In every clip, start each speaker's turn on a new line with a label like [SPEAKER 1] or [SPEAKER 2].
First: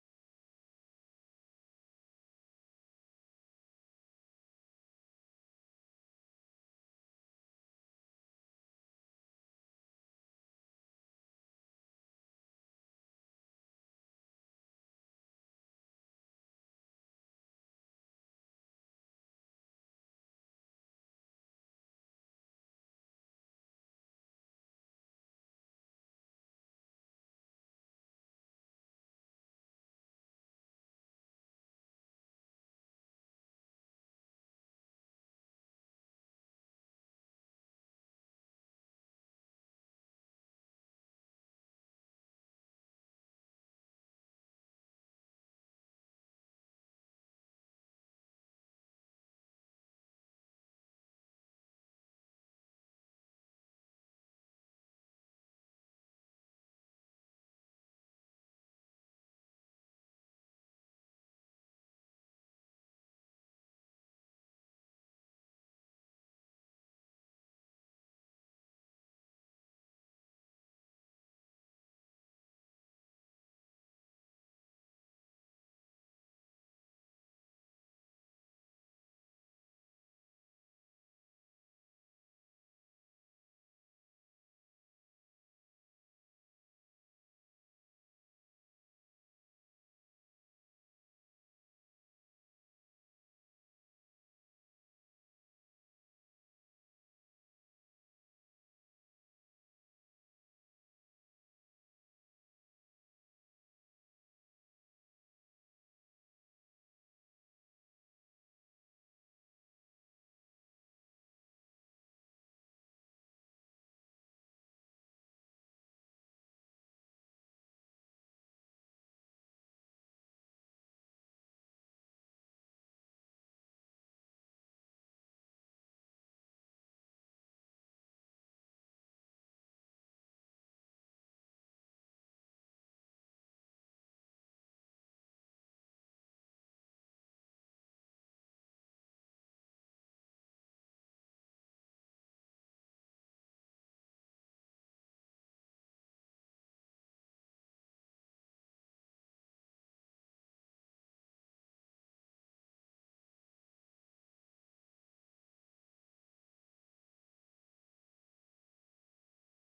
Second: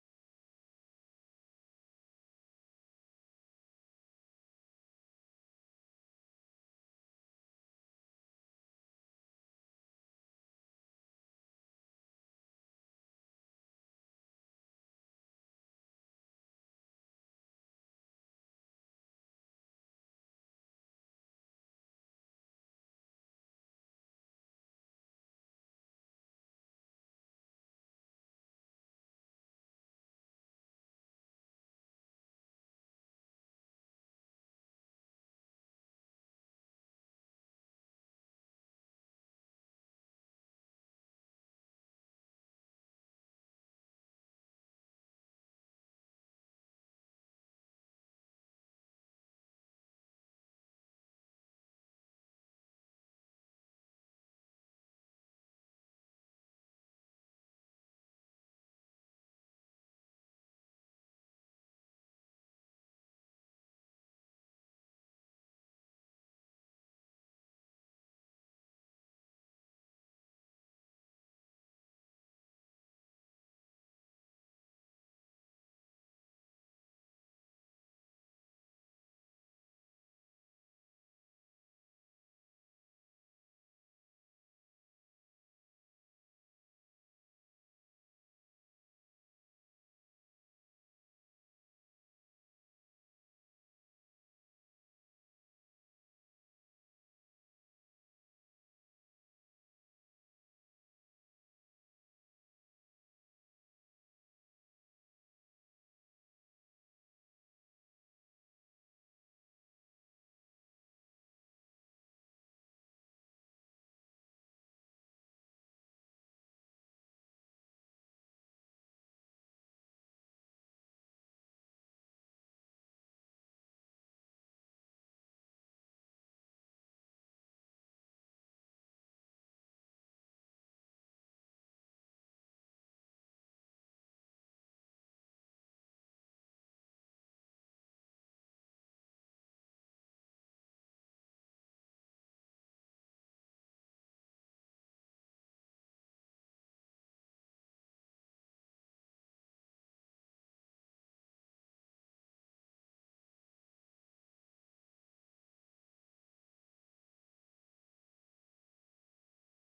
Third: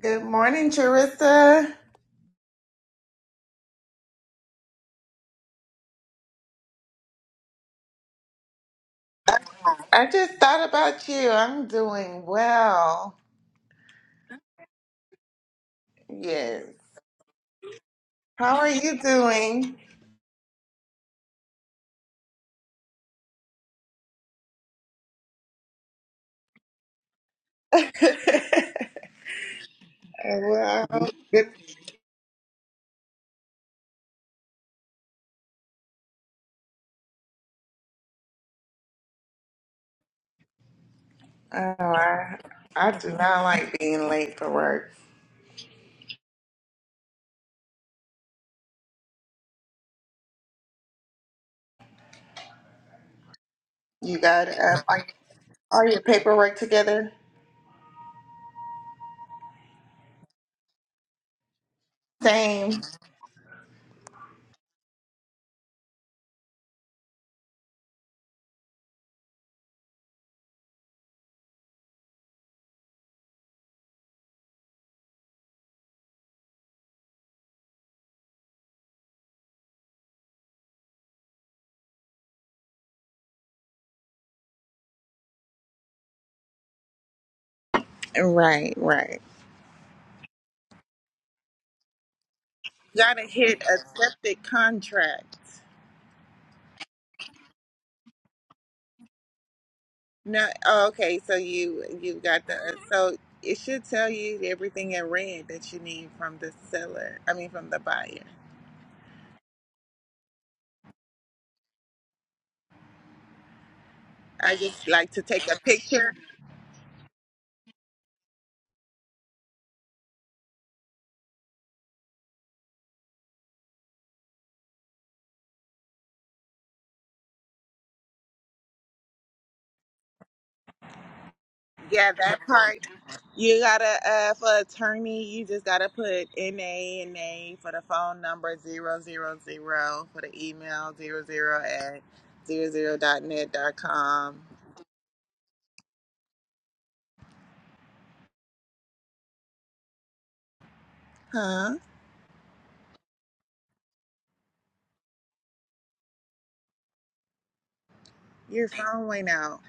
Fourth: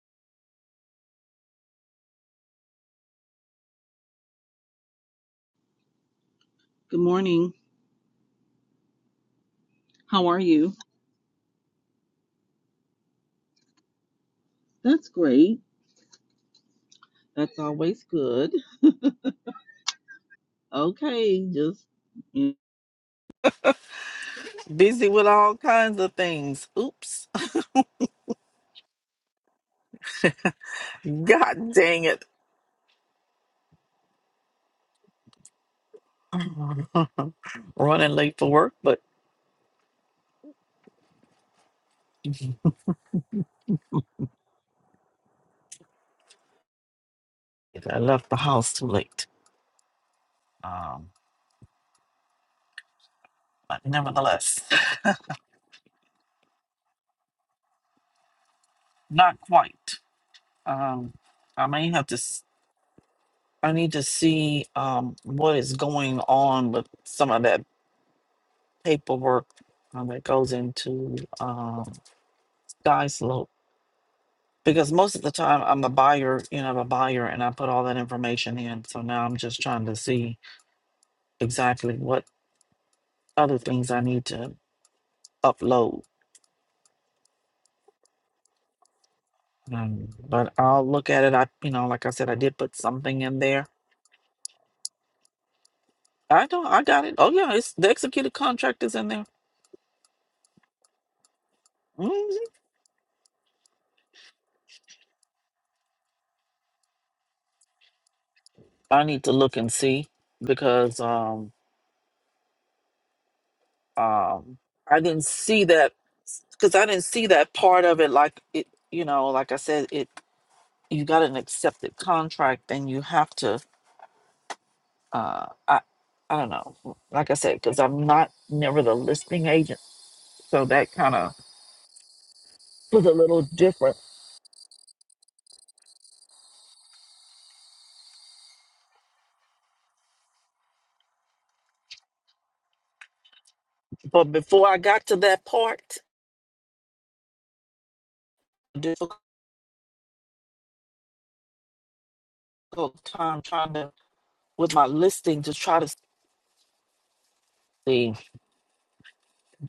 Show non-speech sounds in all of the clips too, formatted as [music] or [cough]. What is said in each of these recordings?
[SPEAKER 1] Good morning, Charissa.
[SPEAKER 2] Good morning.
[SPEAKER 1] I
[SPEAKER 2] How
[SPEAKER 1] just
[SPEAKER 2] are
[SPEAKER 1] thought
[SPEAKER 2] you?
[SPEAKER 1] about you. I'm doing well.
[SPEAKER 2] That's great.
[SPEAKER 1] Yes.
[SPEAKER 2] That's always good.
[SPEAKER 1] How are you doing?
[SPEAKER 2] Okay, just mm, Busy with all kinds of things. Oops.
[SPEAKER 1] [laughs] well,
[SPEAKER 2] [laughs]
[SPEAKER 1] good.
[SPEAKER 2] God dang it. [laughs] Running late for work, but
[SPEAKER 1] Oh, I, I do not like being late for work.
[SPEAKER 2] I left the house too late. Um, but
[SPEAKER 1] You got
[SPEAKER 2] nevertheless,
[SPEAKER 1] uh, like all your paperwork together?
[SPEAKER 2] not quite. Um, I may have to. s-
[SPEAKER 1] Same.
[SPEAKER 2] I need to see um what is going on with some of that paperwork um, that goes into um, Sky because most of the time I'm a buyer, you know, I'm a buyer and I put all that information in. So now I'm just trying to see exactly what other things I need to upload.
[SPEAKER 1] Right, right.
[SPEAKER 2] Um, but I'll look at it. I, you know, like I said, I did put
[SPEAKER 1] Got
[SPEAKER 2] something
[SPEAKER 1] to
[SPEAKER 2] in
[SPEAKER 1] hit
[SPEAKER 2] there.
[SPEAKER 1] a septic contract.
[SPEAKER 2] I don't, I got it. Oh yeah, it's the executed contract is in there.
[SPEAKER 1] No, oh, okay. So you you
[SPEAKER 2] Mhm.
[SPEAKER 1] got the so it should tell you everything in red that you need from the seller. I mean, from the buyer.
[SPEAKER 2] I need to look and see because um
[SPEAKER 1] I
[SPEAKER 2] um
[SPEAKER 1] just
[SPEAKER 2] I
[SPEAKER 1] like to
[SPEAKER 2] didn't
[SPEAKER 1] take a
[SPEAKER 2] see that
[SPEAKER 1] picture.
[SPEAKER 2] because I didn't see that part of it. Like it, you know, like I said, it you got an accepted contract and you have to uh i i don't know like i said because i'm not never the listing agent so that kind of
[SPEAKER 1] Yeah, that part.
[SPEAKER 2] was a little
[SPEAKER 1] You
[SPEAKER 2] different
[SPEAKER 1] gotta uh for attorney, you just gotta put NA NA for the phone number zero zero zero for the email zero zero at zero zero dot net dot
[SPEAKER 2] but
[SPEAKER 1] com.
[SPEAKER 2] before i got to that part difficult
[SPEAKER 1] Huh?
[SPEAKER 2] time trying to with my listing to try to see
[SPEAKER 1] Your phone went out.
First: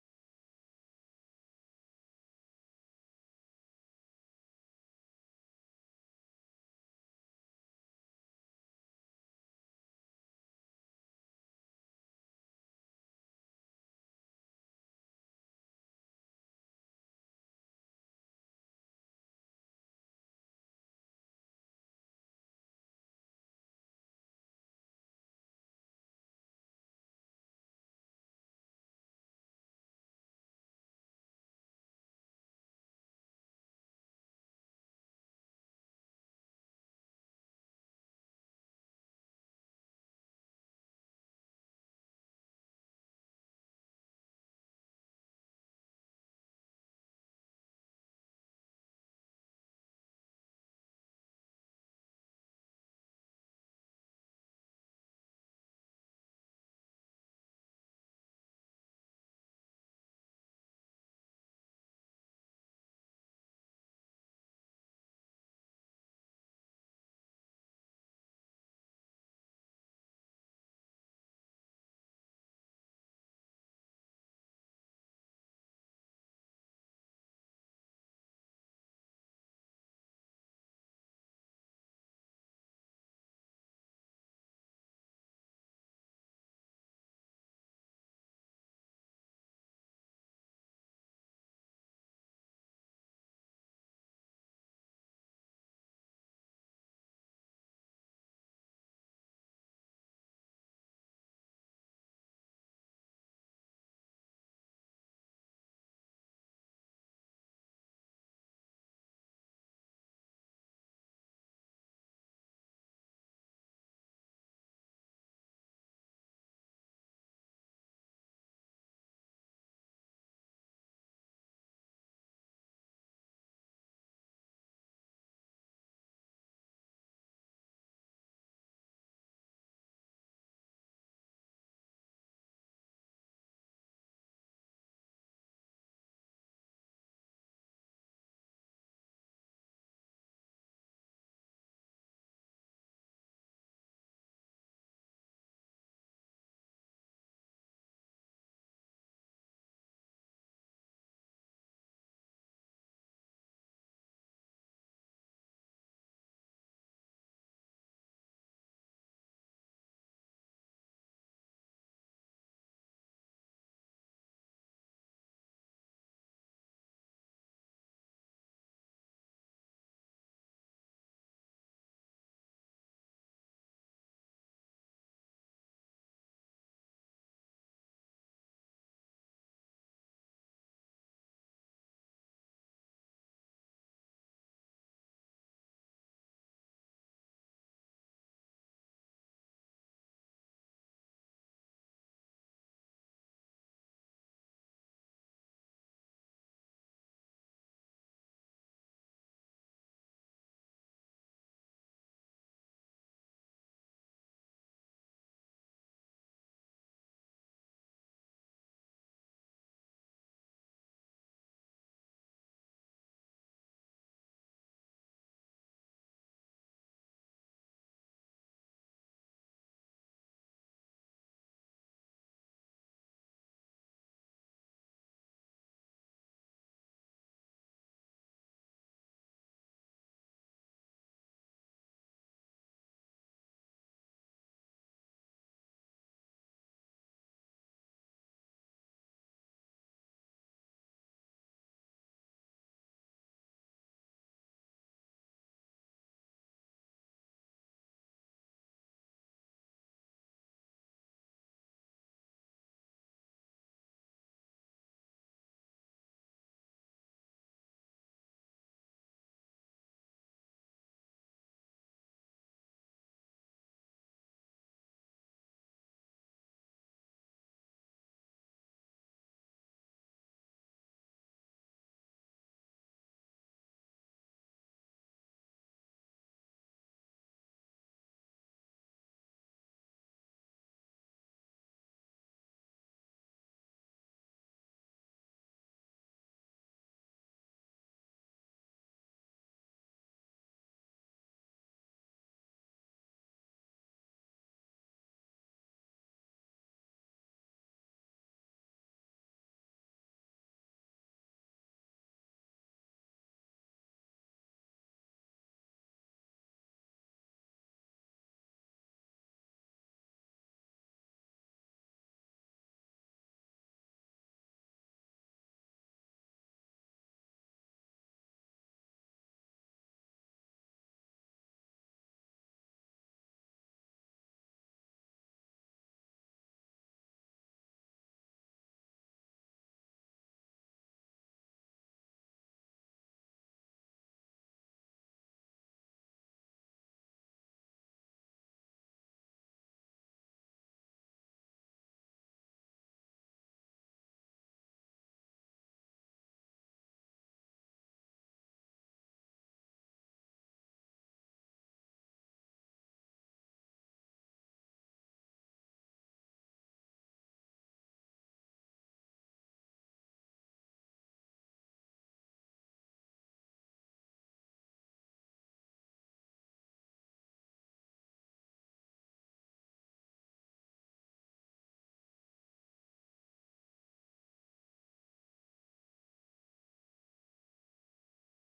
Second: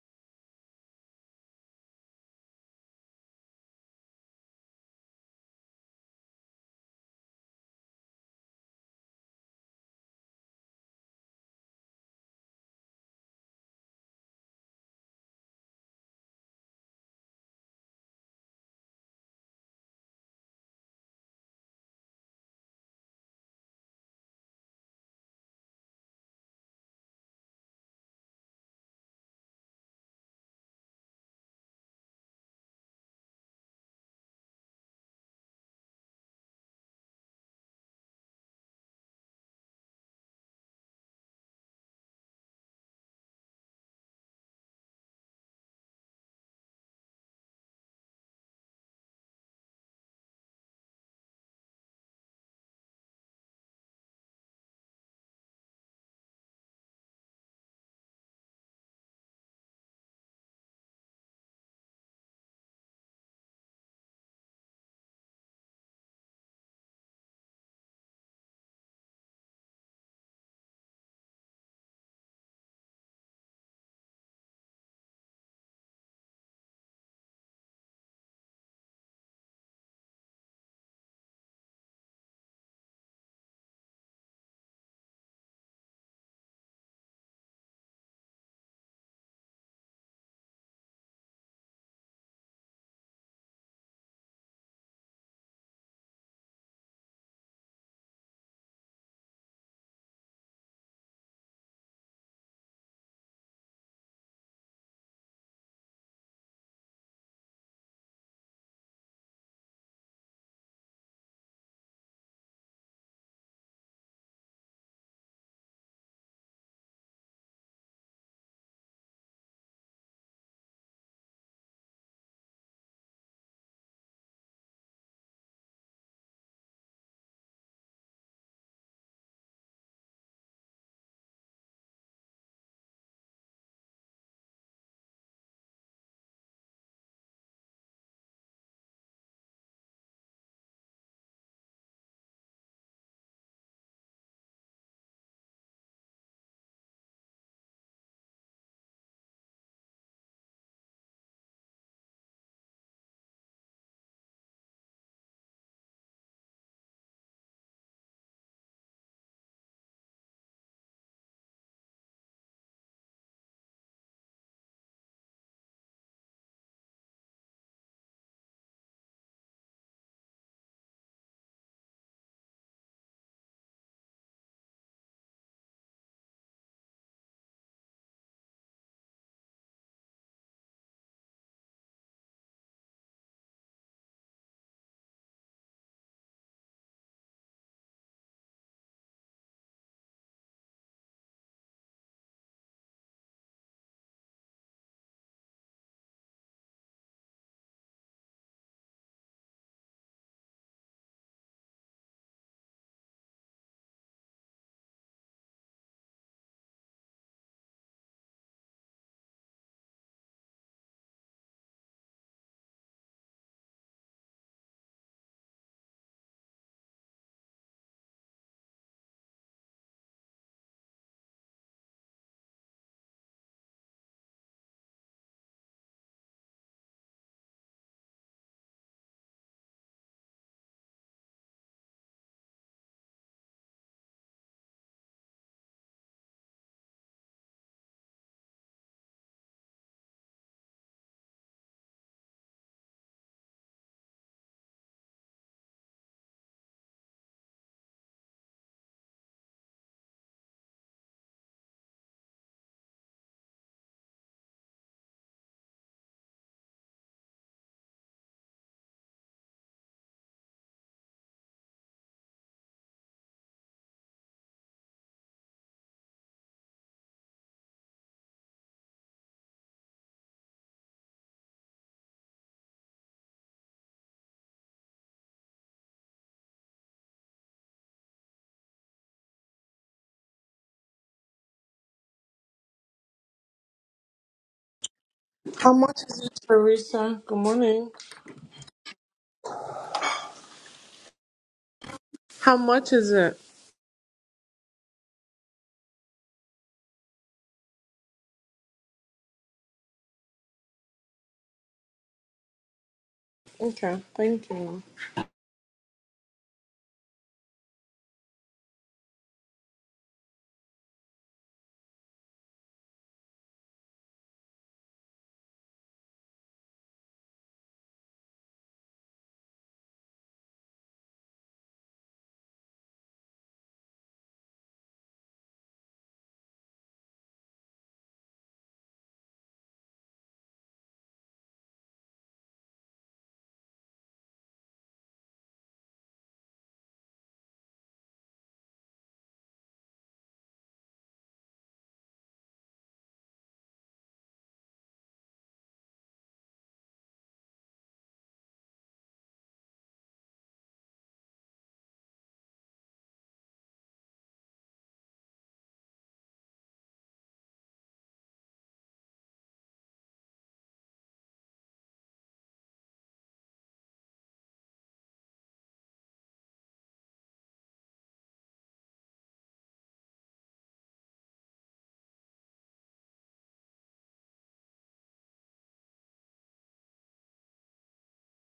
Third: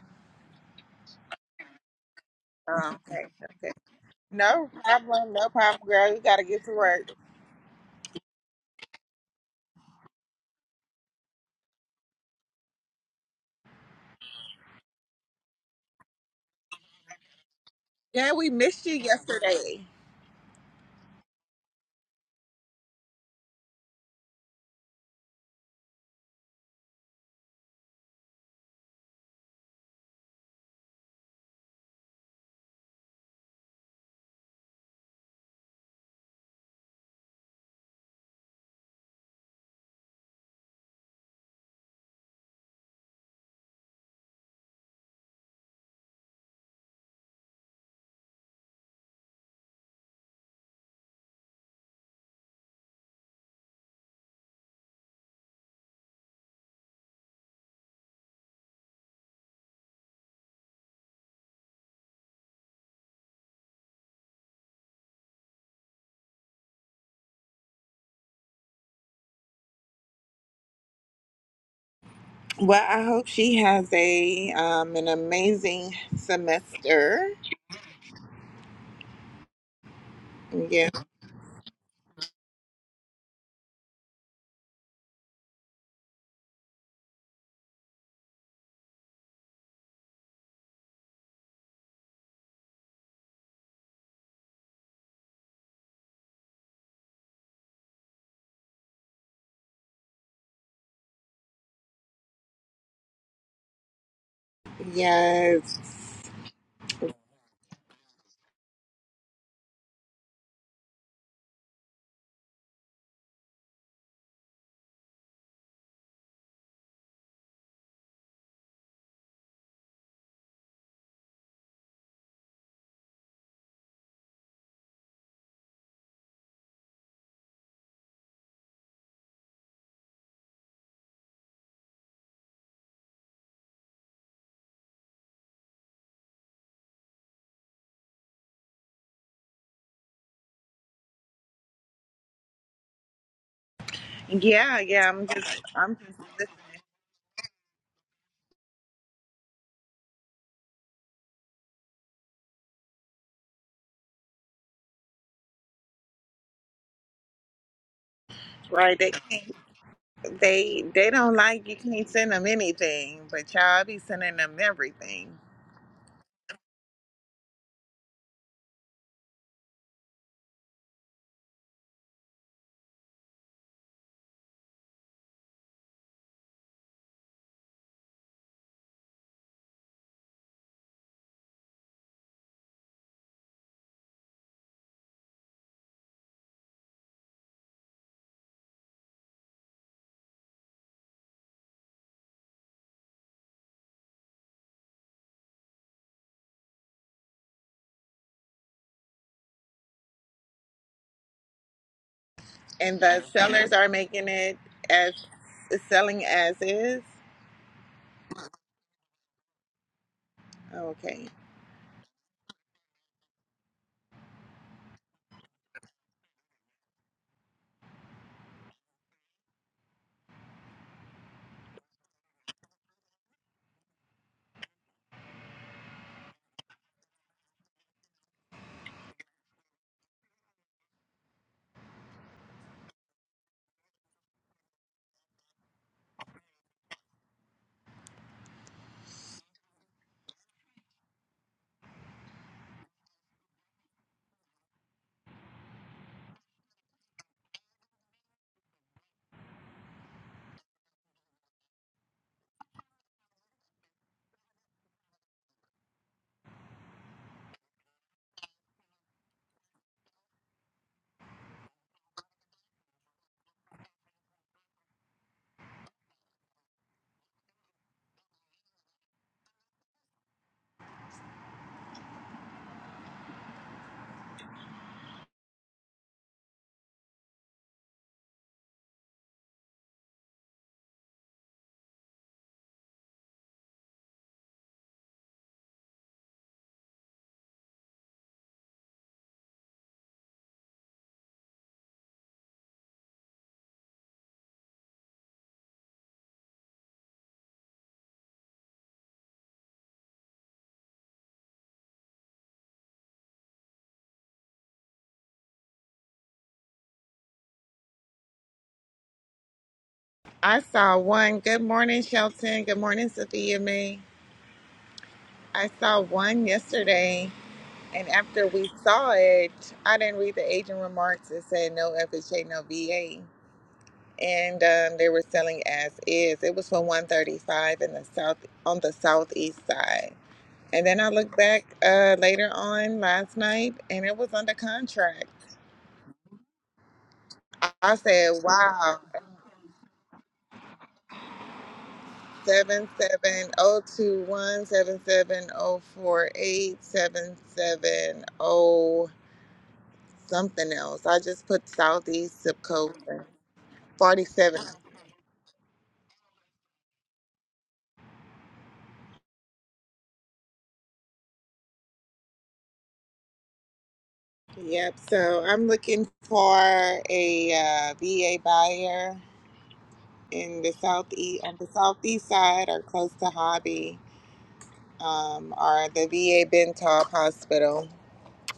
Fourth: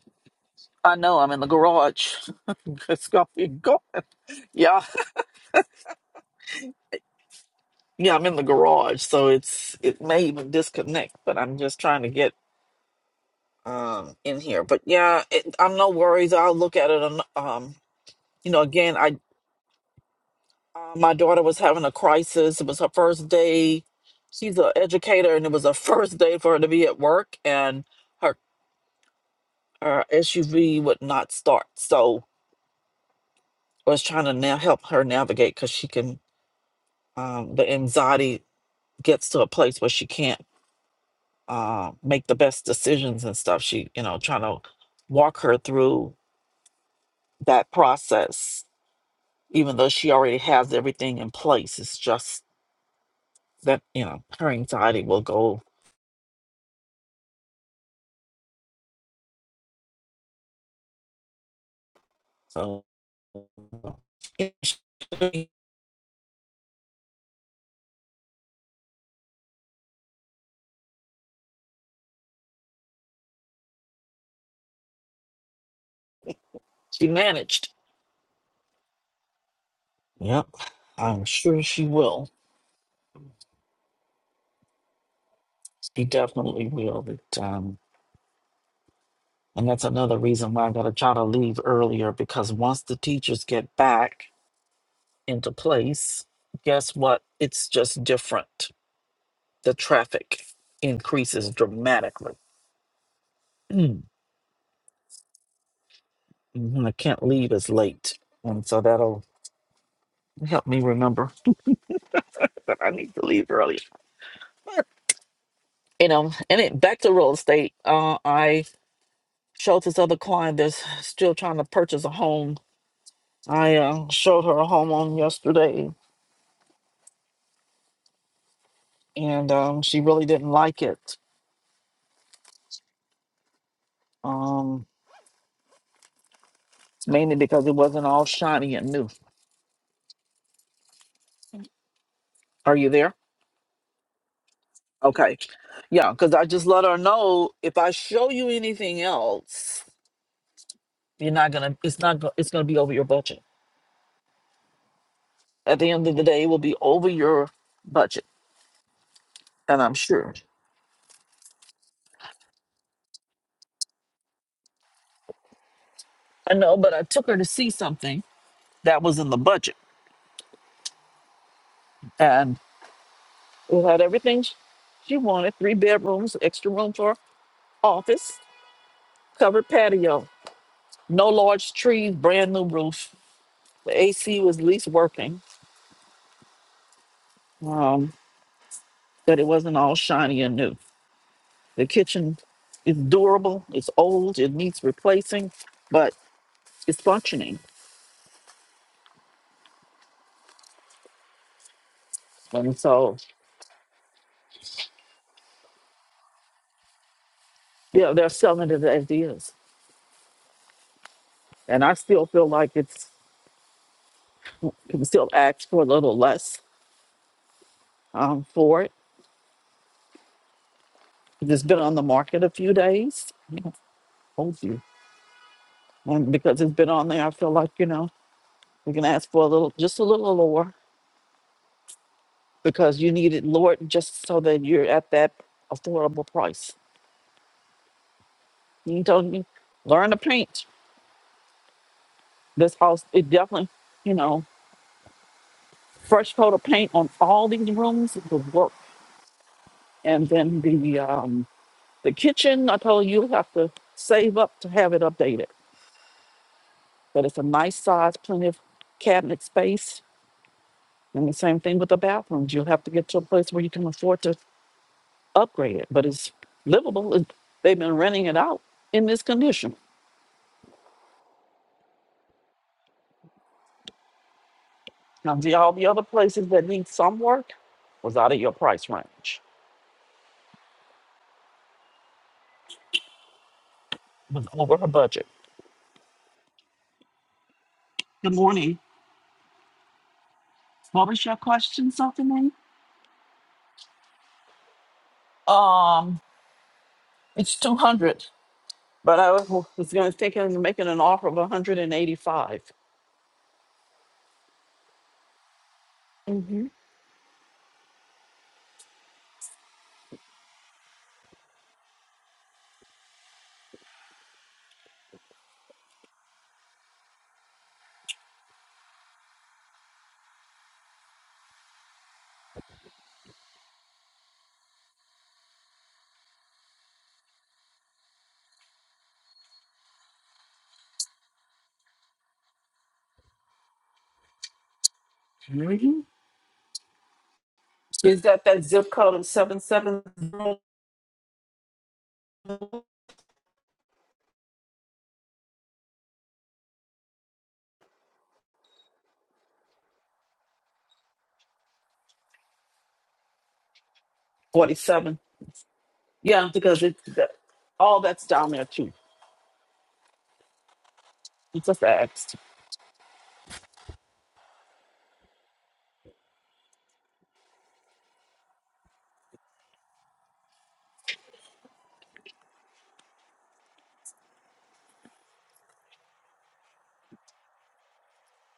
[SPEAKER 2] i know i'm in the garage [laughs]
[SPEAKER 1] Oh,
[SPEAKER 2] it's gonna
[SPEAKER 1] okay,
[SPEAKER 2] be
[SPEAKER 1] okay.
[SPEAKER 2] go
[SPEAKER 1] No
[SPEAKER 2] yeah
[SPEAKER 1] problem, no problem, girl. You gotta get to work.
[SPEAKER 2] [laughs] yeah i'm in the garage so it's it may even disconnect but i'm just trying to get um in here but yeah it, i'm no worries i'll look at it on um
[SPEAKER 1] Yeah, we
[SPEAKER 2] you know
[SPEAKER 1] missed you
[SPEAKER 2] again I.
[SPEAKER 1] yesterday.
[SPEAKER 2] Uh, my daughter was having a crisis. It was her first day. She's an educator, and it was her first day for her to be at work, and her her SUV would not start. So I was trying to now help her navigate because she can. Um, the anxiety gets to a place where she can't uh, make the best decisions and stuff. She, you know, trying to walk her through that process, even though she already has everything in place. It's just that you know her anxiety will go So,
[SPEAKER 1] Well, I hope she has a um an amazing
[SPEAKER 2] She
[SPEAKER 1] semester.
[SPEAKER 2] managed. yep,
[SPEAKER 1] Yeah.
[SPEAKER 2] I'm sure she will. She definitely will. But, um, and that's another reason why I got to try to leave earlier because once the teachers get back into place, guess what? It's just different. The traffic increases dramatically. Mm,
[SPEAKER 1] Yes.
[SPEAKER 2] mhm, I can't leave as late. And so that'll help me remember that I need to leave early. But You know, and it, back to real estate. Uh, I. showed this other client that's still trying to purchase a home. I uh, showed her a home on yesterday, and um, she really didn't like it. Um, mainly because it wasn't all shiny and new. Are you there?
[SPEAKER 1] Yeah, yeah. I'm
[SPEAKER 2] Okay.
[SPEAKER 1] just I'm
[SPEAKER 2] Yeah,
[SPEAKER 1] just
[SPEAKER 2] because I
[SPEAKER 1] listening.
[SPEAKER 2] just let her know if I show you anything else, you're not gonna. It's not. go- It's gonna be over your budget. At the end of the day, it will be over your budget,
[SPEAKER 1] Right. They can't
[SPEAKER 2] and I'm sure.
[SPEAKER 1] they they don't like you can't send them anything, but y'all be sending them everything.
[SPEAKER 2] I know, but I took her to see something that was in the budget, and. It had everything sh- she wanted three bedrooms, extra room for office, covered patio, no large trees, brand new roof. The AC was at least working, um, but it wasn't all shiny and new. The kitchen is durable, it's old, it needs replacing, but it's functioning. And
[SPEAKER 1] And
[SPEAKER 2] so,
[SPEAKER 1] the sellers are making it as selling as is.
[SPEAKER 2] yeah, they're selling it as is.
[SPEAKER 1] Okay.
[SPEAKER 2] And I still feel like it's, you can still ask for a little less um, for it. It's been on the market a few days. Yeah, hold you. And because it's been on there, I feel like, you know, we can ask for a little, just a little lower because you need it lower just so that you're at that affordable price. You told me, learn to paint. This house, it definitely, you know, fresh coat of paint on all these rooms would work. And then the um, the kitchen, I told you, you have to save up to have it updated. But it's a nice size, plenty of cabinet space. And the same thing with the bathrooms. You'll have to get to a place where you can afford to upgraded, but it's livable. It- They've been renting it out in this condition. Now, the, all the other places that need some work was out of your price range, was over her budget.
[SPEAKER 3] How much is it, Teresa? Good morning.
[SPEAKER 2] Good morning. What was your question, something?
[SPEAKER 3] How much is it?
[SPEAKER 2] Um, it's two hundred, but I was, was going to think of making an offer of one hundred and eighty-five.
[SPEAKER 3] Okay, thank you.
[SPEAKER 2] Mm-hmm.
[SPEAKER 1] I saw one. Good morning, Shelton. Good morning, Sophia May. I saw one yesterday And after we saw it, I didn't read the agent remarks. It said no FHA, no VA, and um, they were selling as is. It was for one thirty five in the south on the southeast side. And then I looked back uh, later on last night, and it was under contract.
[SPEAKER 2] Mm-hmm.
[SPEAKER 1] I I
[SPEAKER 2] Is
[SPEAKER 1] said,
[SPEAKER 2] that that zip
[SPEAKER 1] "Wow,
[SPEAKER 2] code of seven seven
[SPEAKER 1] seven seven zero two one seven seven zero four eight seven seven zero something else." I just put southeast zip code. 47.
[SPEAKER 2] forty-seven? Yeah, because it's that, all that's down there too. It's just asked.
[SPEAKER 1] Yep. So I'm looking for a uh, VA buyer in the southeast, on the southeast side, or close to Hobby, um, or the VA Bentalb Hospital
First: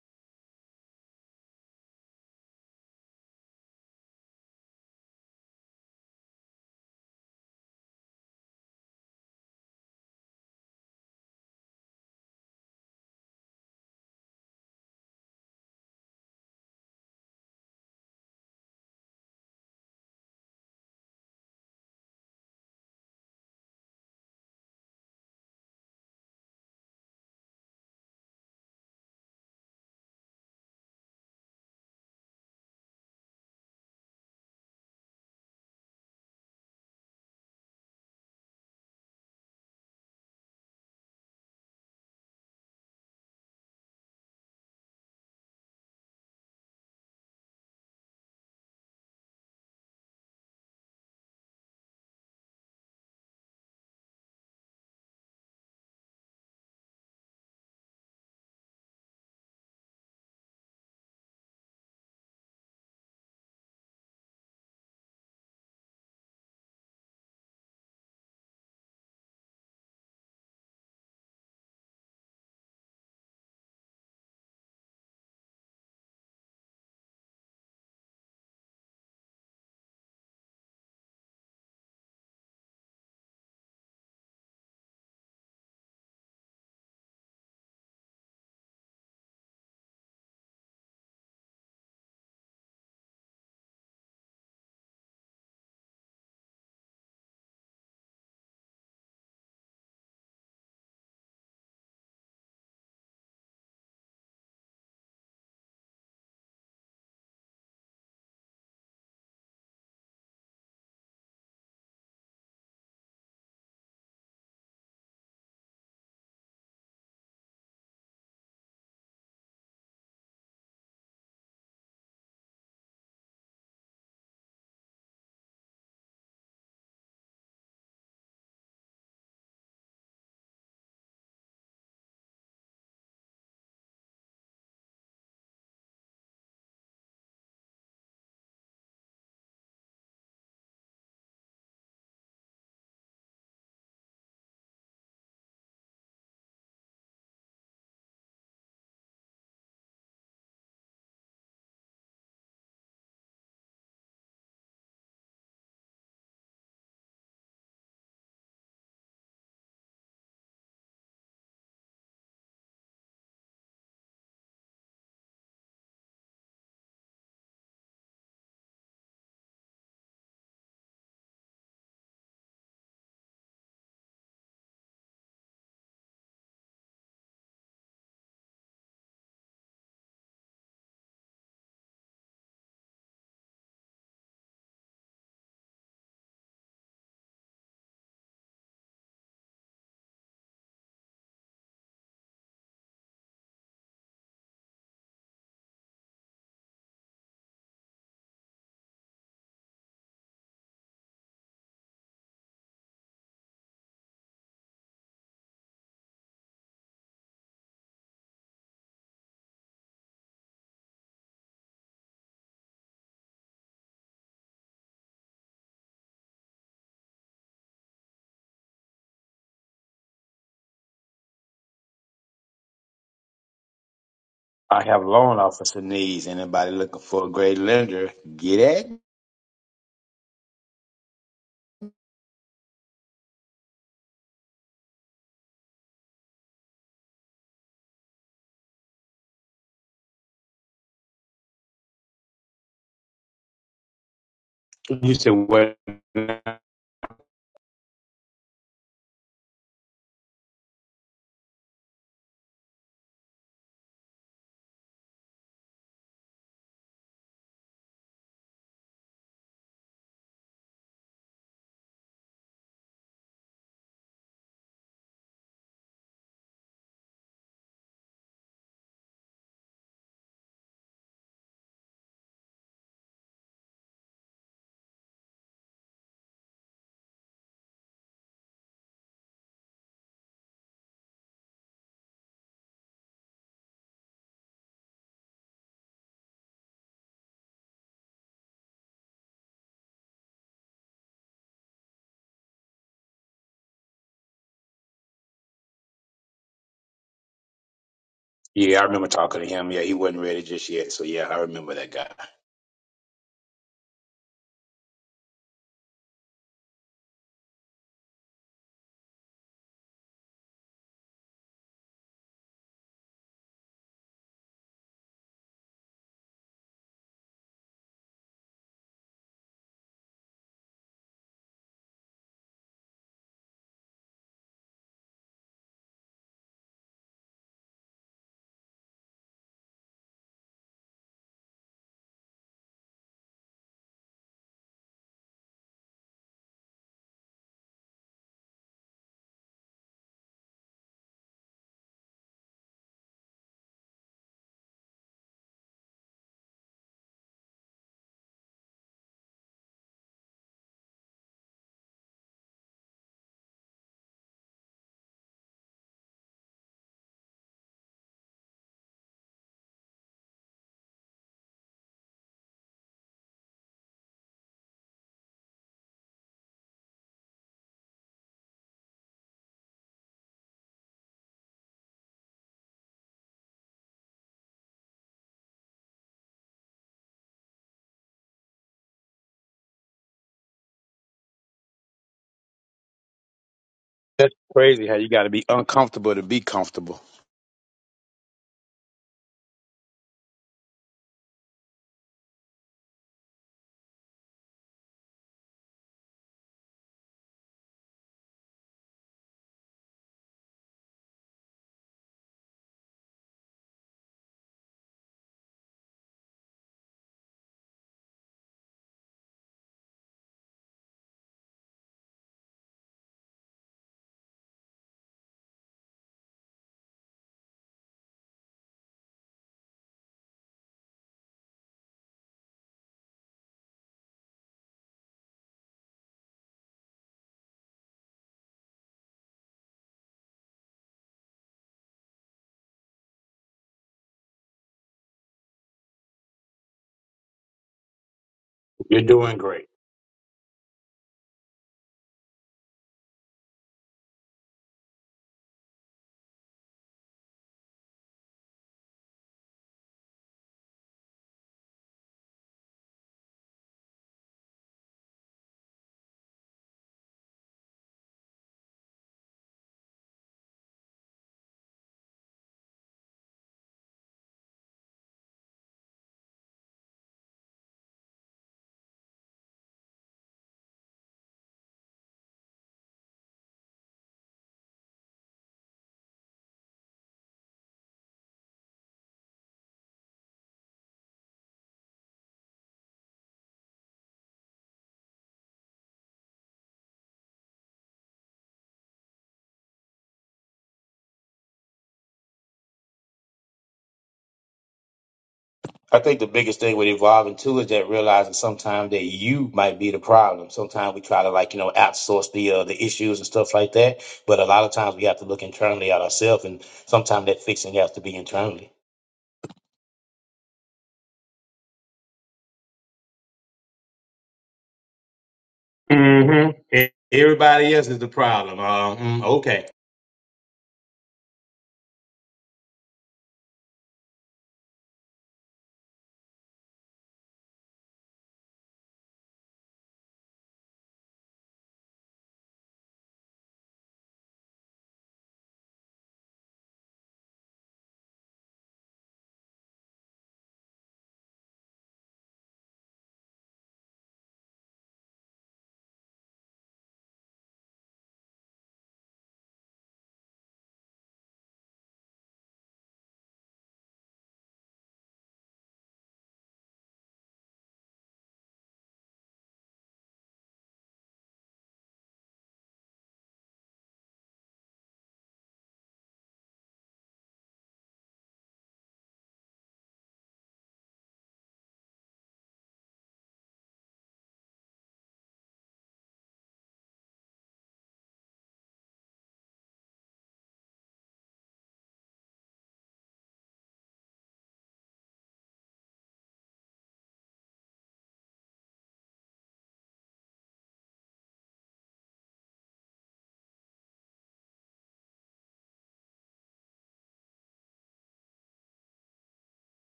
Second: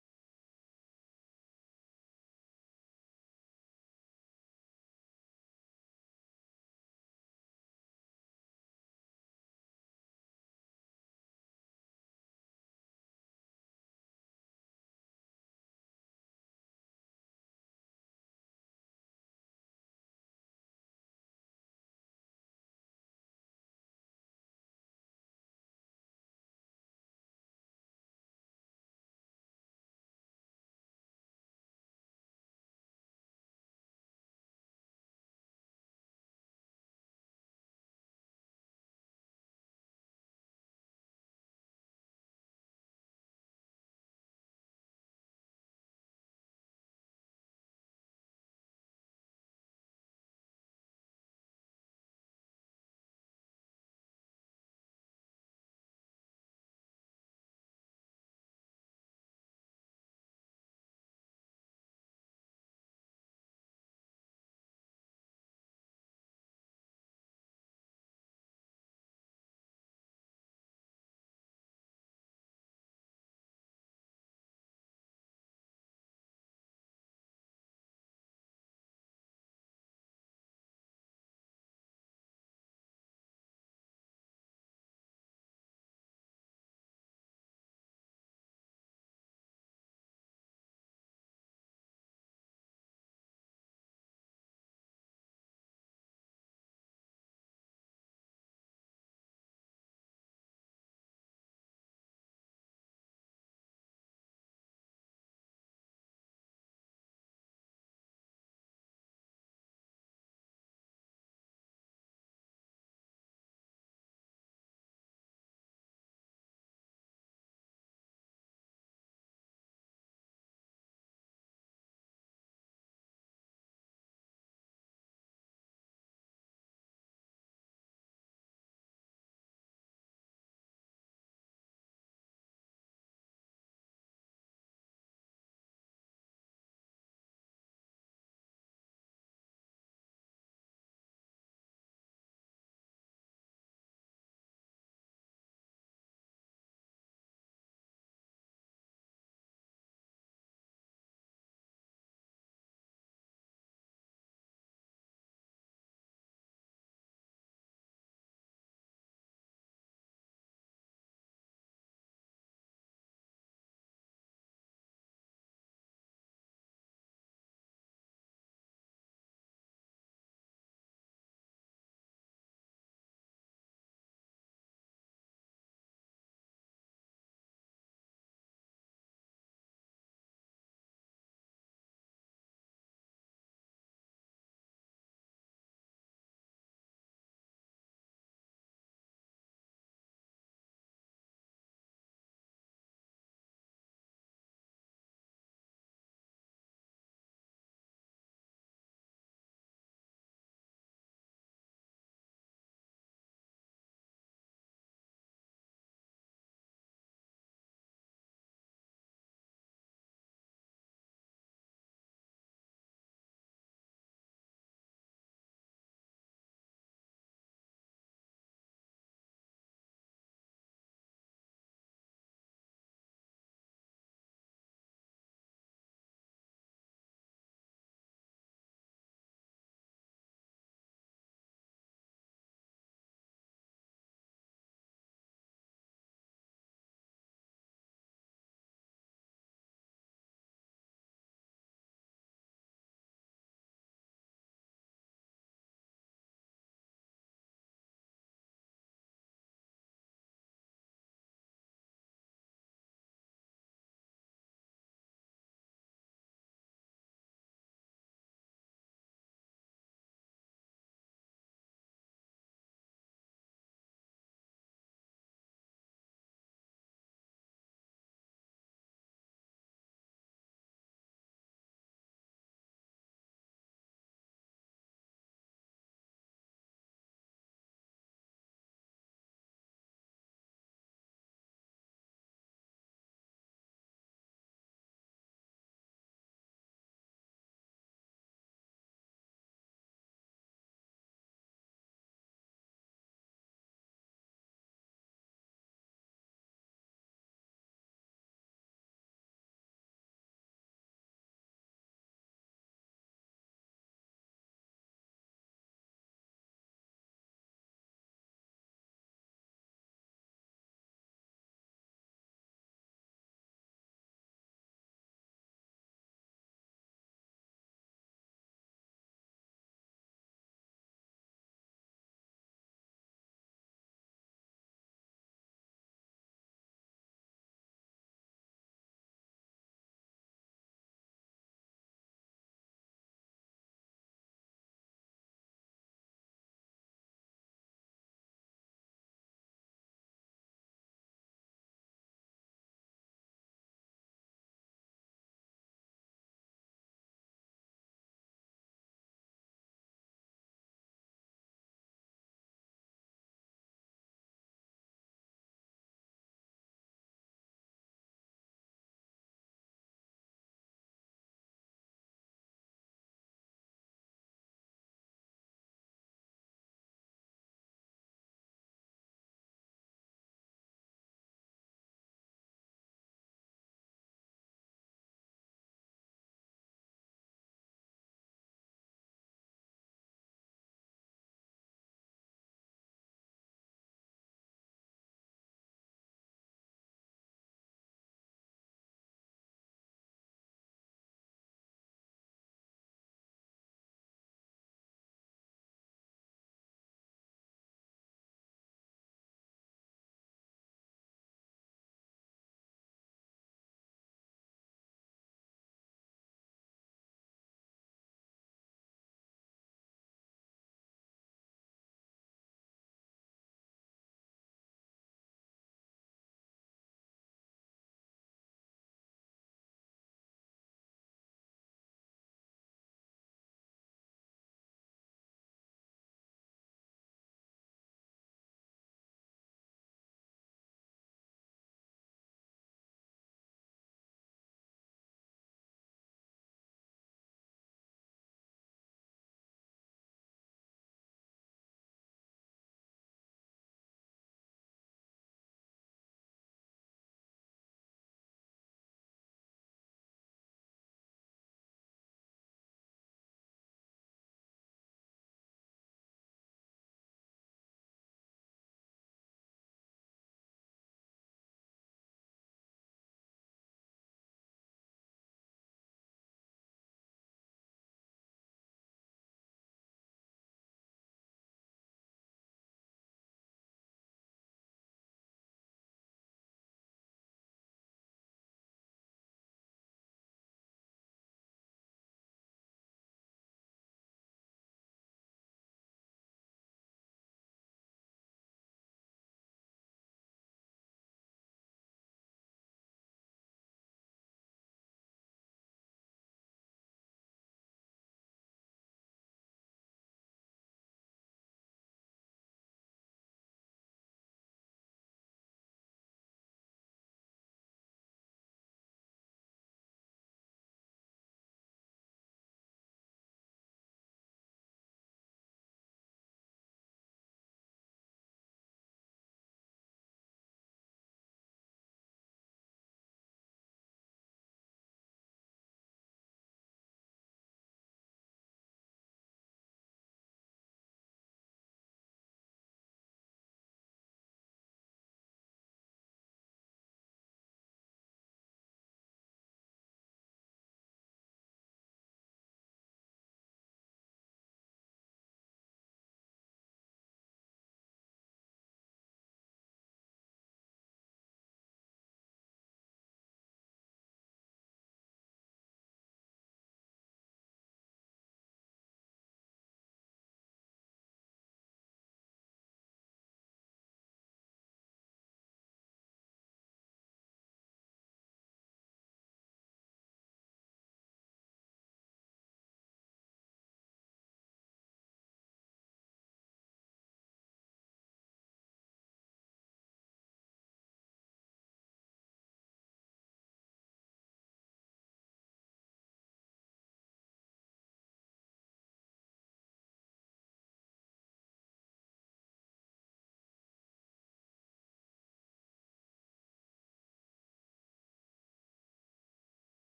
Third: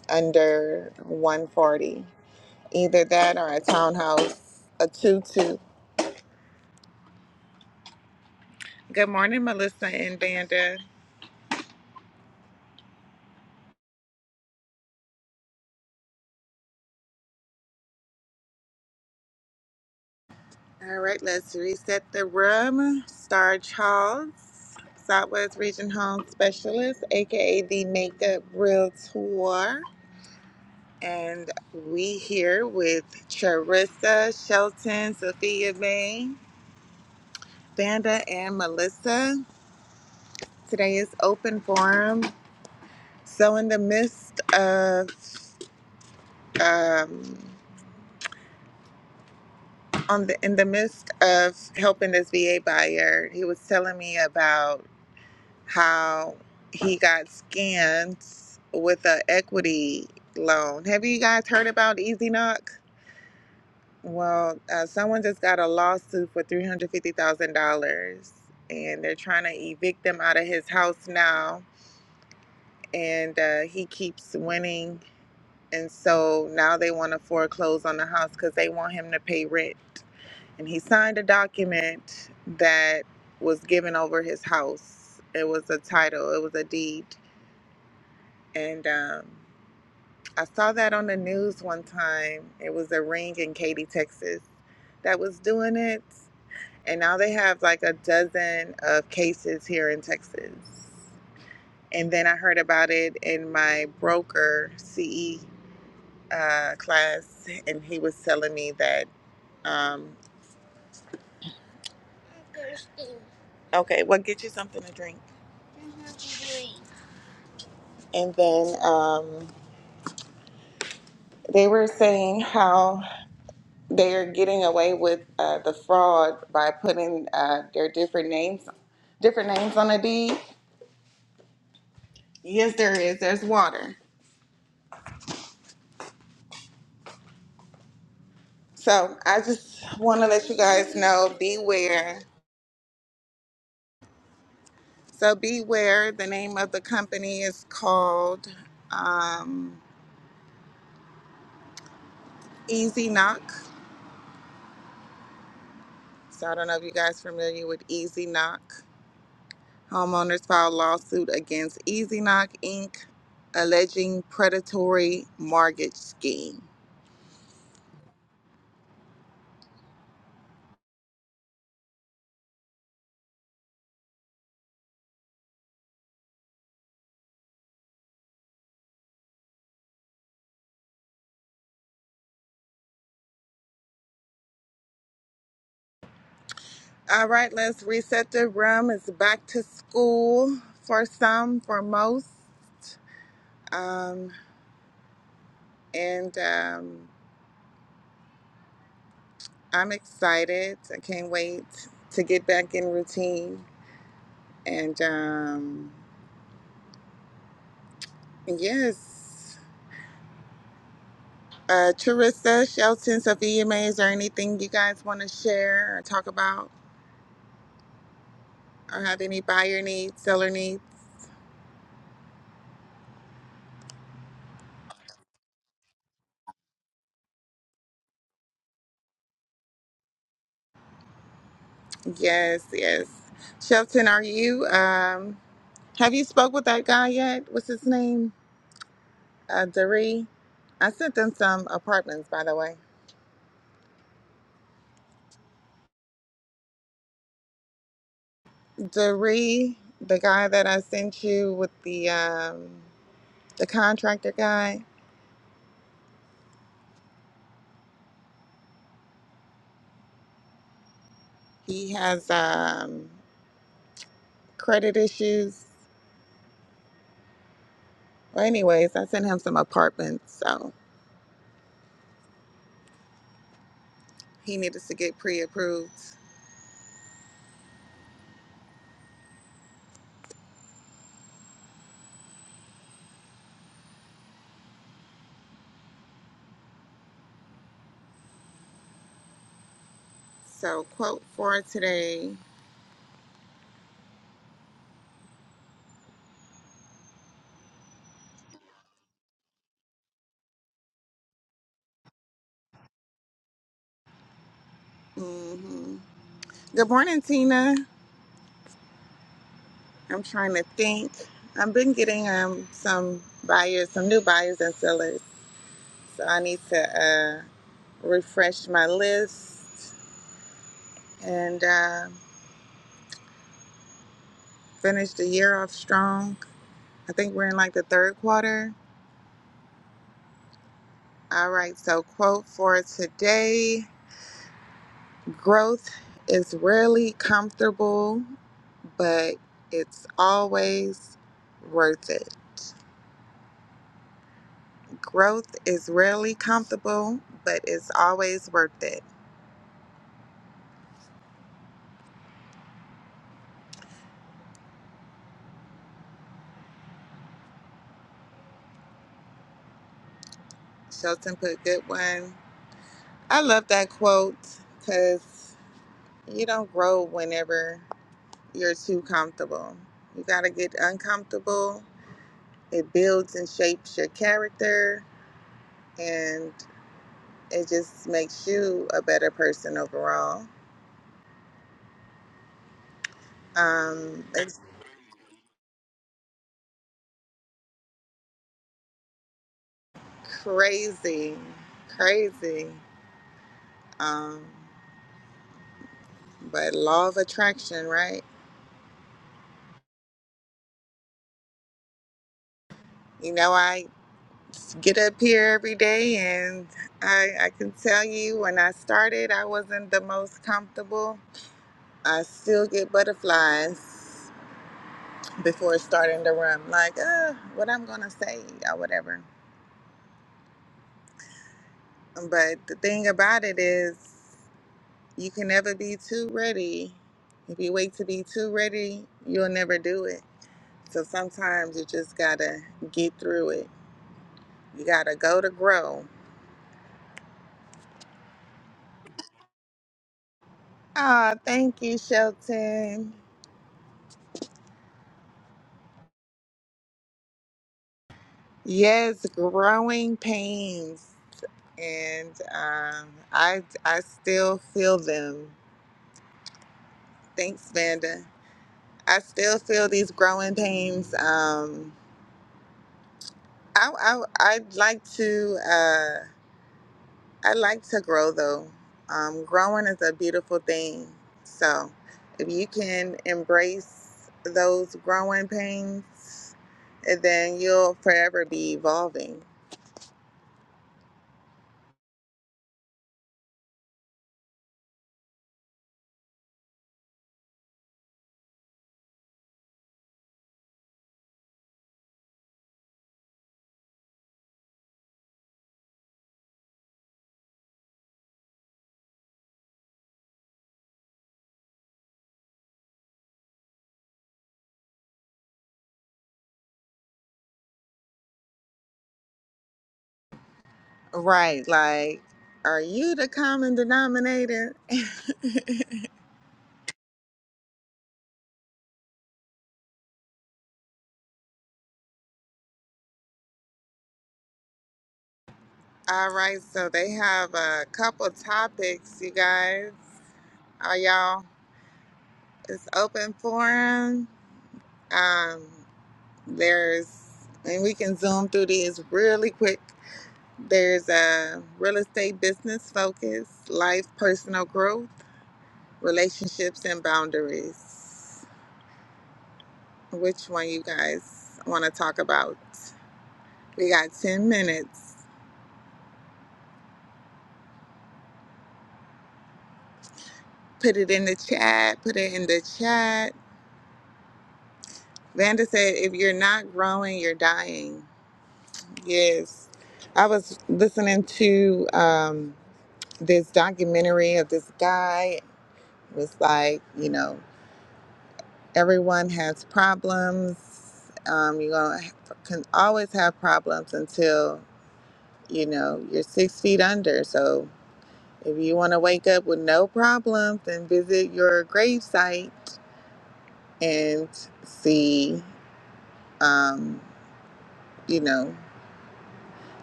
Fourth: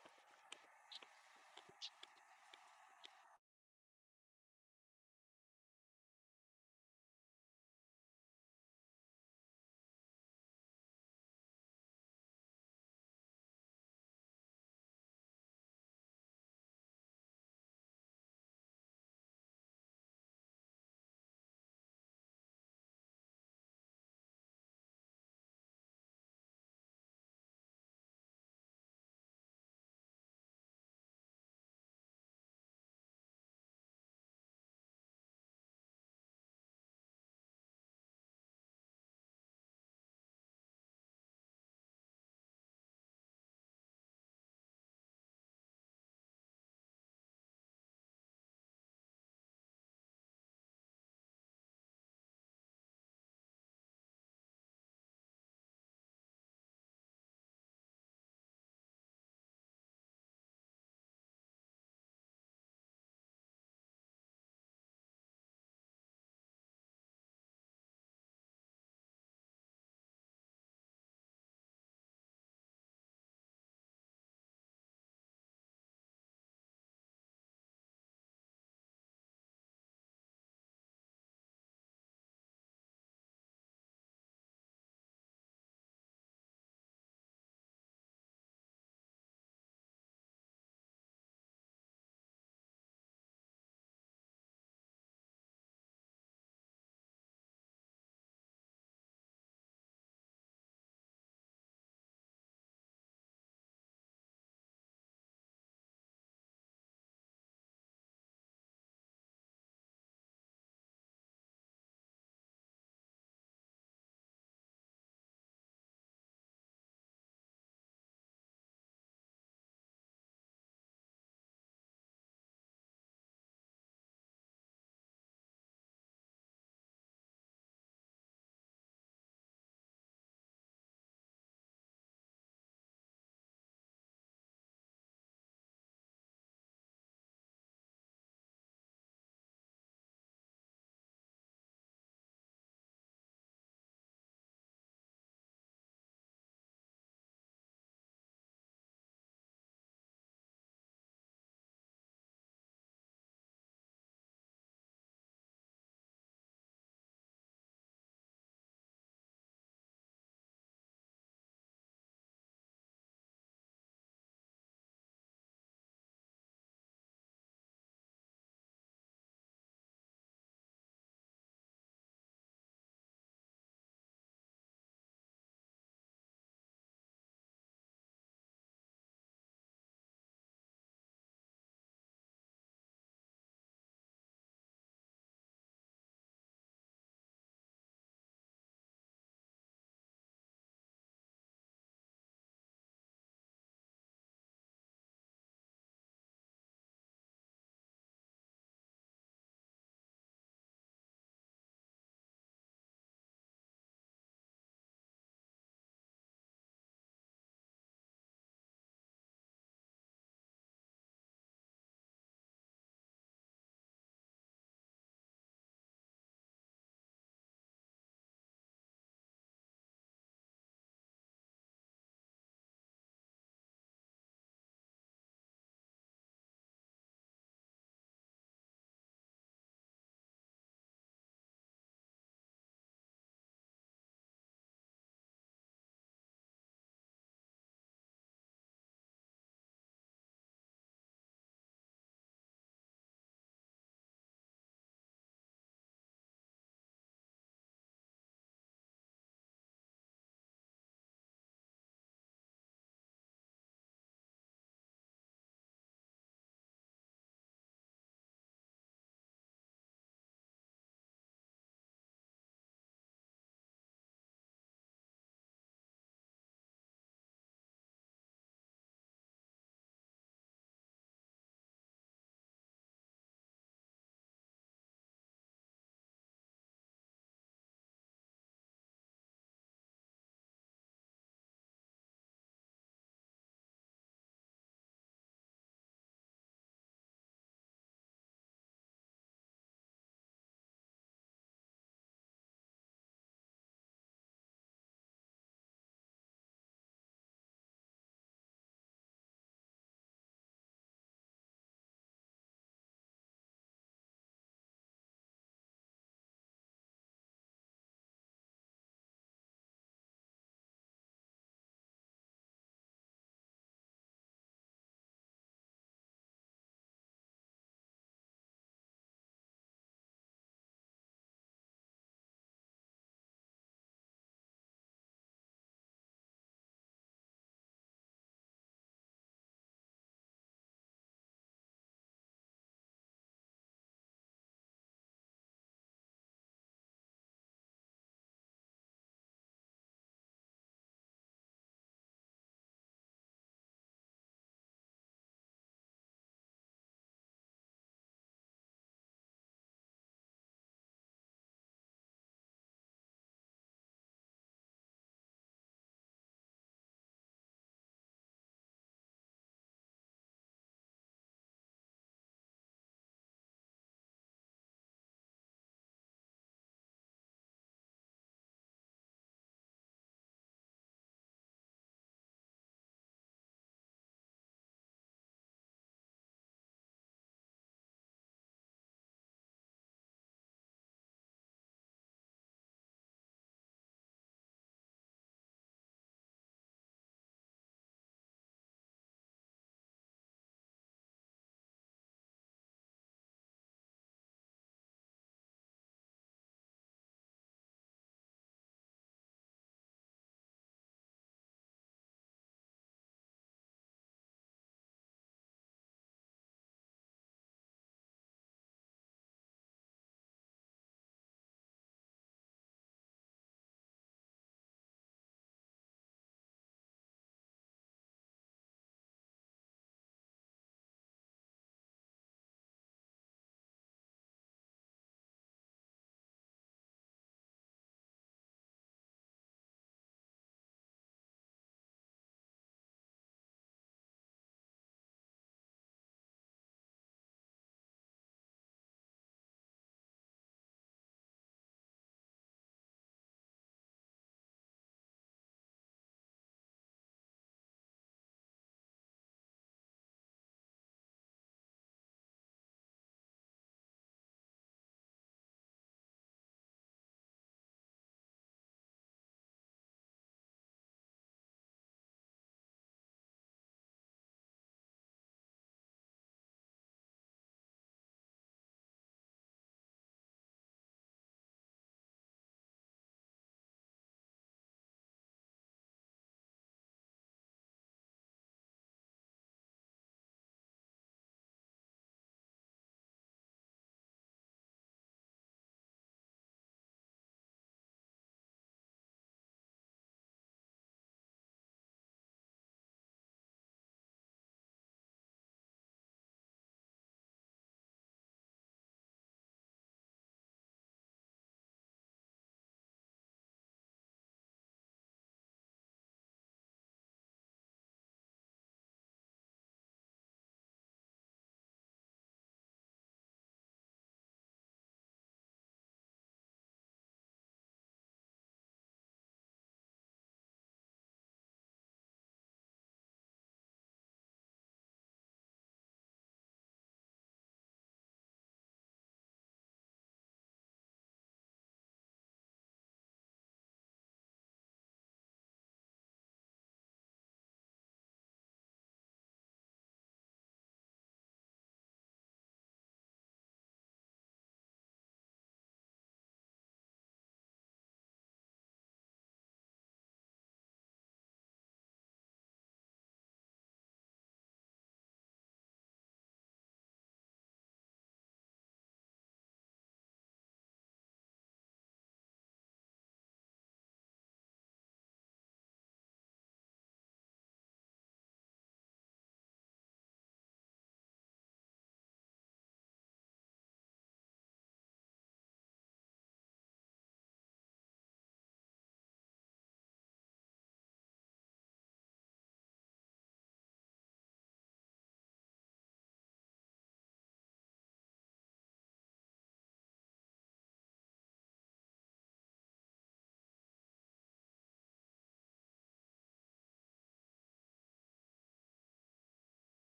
[SPEAKER 1] under 140. Either that or a townhouse, a two-two. Good morning, Melissa and Vanda. All right, let's reset the room. Star Charles, Southwest Region Home Specialist, aka the Makeup Realtor. And we here with Charissa, Shelton, Sophia May, Vanda, and Melissa. Today is open forum. So in the midst of um on the in the midst of helping this VA buyer, he was telling me about how he got scammed with an equity loan. Have you guys heard about Easy Knock? Well, uh, someone just got a lawsuit for three hundred fifty thousand dollars, and they're trying to evict him out of his house now. And uh, he keeps winning, and so now they want to foreclose on the house because they want him to pay rent. And he signed a document that was given over his house. It was a title. It was a deed, and um, I saw that on the news one time. It was a ring in Katy, Texas, that was doing it And now they have like a dozen of cases here in Texas. And then I heard about it in my broker CE uh, class, and he was telling me that, um, okay, well, get you something to drink. And then um, they were saying how they are getting away with uh, the fraud by putting uh, their different names, different names on a deed. Yes, there is. There's water. So I just want to let you guys know, beware So beware. The name of the company is called um, Easy Knock. So I don't know if you guys are familiar with Easy Knock. Homeowners filed lawsuit against Easy Knock Inc. alleging predatory mortgage scheme. All right, let's reset the room. It's back to school for some, for most. Um, and um, I'm excited. I can't wait to get back in routine. And um, yes, uh, Charissa, Shelton, Sophia May, is there anything you guys want to share or talk about or have any buyer needs, seller needs?
[SPEAKER 4] I have loan officer needs. Anybody looking for a great lender, get it?
[SPEAKER 1] Yes, yes. Shelton, are you, um, have you spoke with that guy yet? What's his name? Uh, Doree, I sent them some apartments, by the way. Doree, the guy that I sent you with the um, the contractor guy, he has um, credit issues. Well, anyways, I sent him some apartments, so he needed to get pre-approved. So, quote for today.
[SPEAKER 4] Yeah, I remember talking to him. Yeah, he wasn't ready just yet. So yeah, I remember that guy.
[SPEAKER 1] hmm Good morning, Tina. I'm trying to think. I've been getting um, some buyers, some new buyers and sellers. So I need to. uh refresh my list, and uh, finish the year off strong. I think we're in like the third quarter. All right, so quote for today growth is rarely comfortable, but it's always worth it. Growth is rarely comfortable, but it's always worth it. Shelton put a good one. I love that quote because you don't grow whenever. you're too comfortable. You got to get uncomfortable. It builds and shapes your character and it just makes you a better person overall. Um,
[SPEAKER 4] That's
[SPEAKER 1] it's
[SPEAKER 4] crazy how you got to be uncomfortable to be comfortable.
[SPEAKER 1] crazy, crazy. Um, but law of attraction, right? You know, I get up here every day and I, I can tell you when I started, I wasn't the most comfortable. I still get butterflies before starting the room, like, uh, what I'm gonna say or whatever. But the thing about it is, you can never be too ready. If you wait to be too ready, you'll never do it. So sometimes you just gotta get through it. You gotta go to grow.
[SPEAKER 4] You're doing great.
[SPEAKER 1] Ah, thank you, Shelton. Yes, growing pains, and um, I I still feel them. Thanks, Vanda. I still feel these growing pains. Um, I, I I'd like to uh, I like to grow though. Um, growing is a beautiful thing. So if you can embrace those growing pains, then you'll forever be evolving.
[SPEAKER 4] I think the biggest thing with evolving too is that realizing sometimes that you might be the problem. Sometimes we try to like you know outsource the uh, the issues and stuff like that, but a lot of times we have to look internally at ourselves, and sometimes that fixing has to be internally.
[SPEAKER 1] Right? Like, are you the common denominator? [laughs]
[SPEAKER 4] Mm-hmm. Everybody else is the problem. Uh, mm, okay.
[SPEAKER 1] All right. So they have a couple topics, you guys. Are y'all? It's open forum. Um, there's, and we can zoom through these really quick. There's a real estate business focus, life, personal growth, relationships, and boundaries. Which one you guys want to talk about? We got 10 minutes. Put it in the chat. Put it in the chat. Vanda said, if you're not growing, you're dying. Yes. I was listening to. Um, this documentary of this guy was like, you know, everyone has problems. Um, you're gonna can always have problems until you know you're six feet under. So if you want to wake up with no problems, then visit your grave site and see, um, you know,